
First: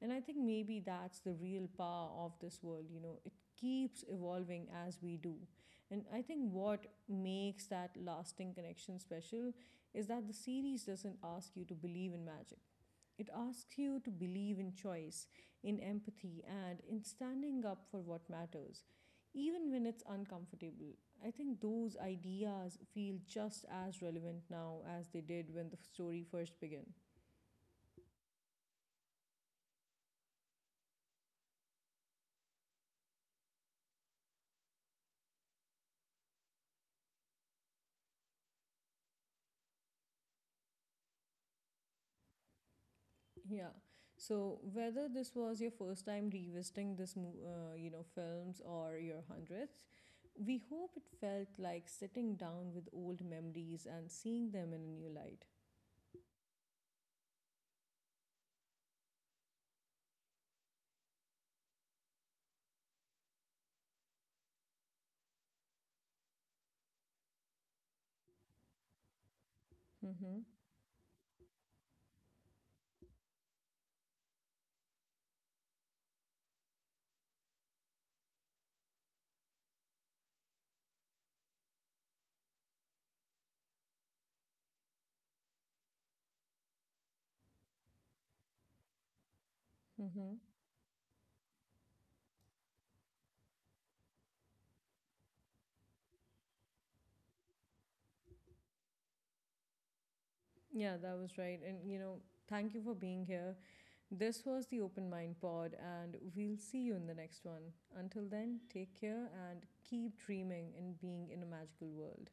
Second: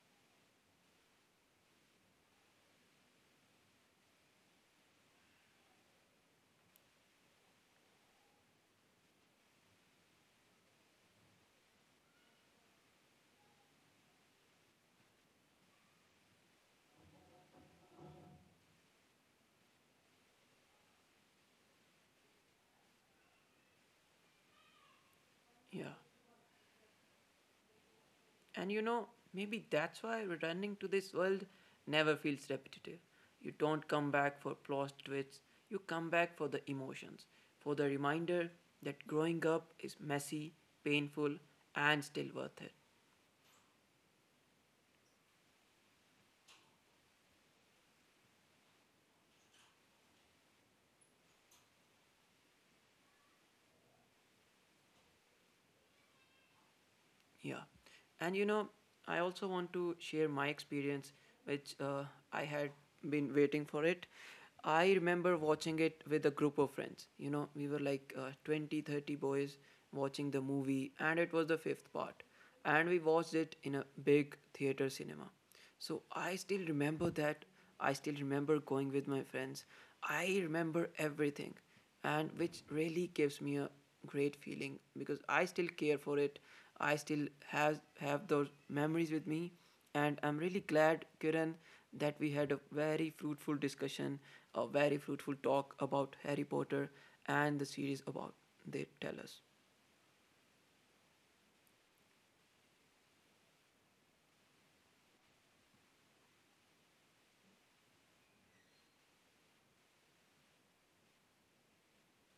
[SPEAKER 1] And I think maybe that's the real power of this world. You know, it keeps evolving as we do. And I think what makes that lasting connection special is that the series doesn't ask you to believe in magic. It asks you to believe in choice, in empathy, and in standing up for what matters, even when it's uncomfortable. I think those ideas feel just as relevant now as they did when the
[SPEAKER 2] yeah.
[SPEAKER 1] story first began.
[SPEAKER 2] And you know, maybe that's why returning to this world never feels repetitive. You don't come back for plot twists, you come back for the emotions, for the reminder that growing up is messy, painful, and still worth it.
[SPEAKER 1] Yeah. So whether this was your first time revisiting this, mo- uh, you know, films or your hundredth, we hope it felt like sitting down with old memories and seeing them in a new light.
[SPEAKER 2] Yeah. And you know, I also want to share my experience, which uh, I had been waiting for it. I remember watching it with a group of friends. You know, we were like uh, twenty, thirty boys watching
[SPEAKER 1] Mm-hmm.
[SPEAKER 2] the movie, and it was the fifth part. And we watched it in a big theater cinema. So I still remember that. I still remember going with my friends. I remember everything and which really gives me a great feeling because I still care for it. I still has have those memories with me, and
[SPEAKER 1] Mm-hmm.
[SPEAKER 2] I'm really glad, Kiran, that we had a very fruitful discussion, a very fruitful talk about Harry Potter and the series about they tell us.
[SPEAKER 1] Yeah, that was right. And, you know, thank you for being here. This was the Open Mind Pod, and we'll see you in the next one. Until then, take care and keep dreaming and being in a magical world.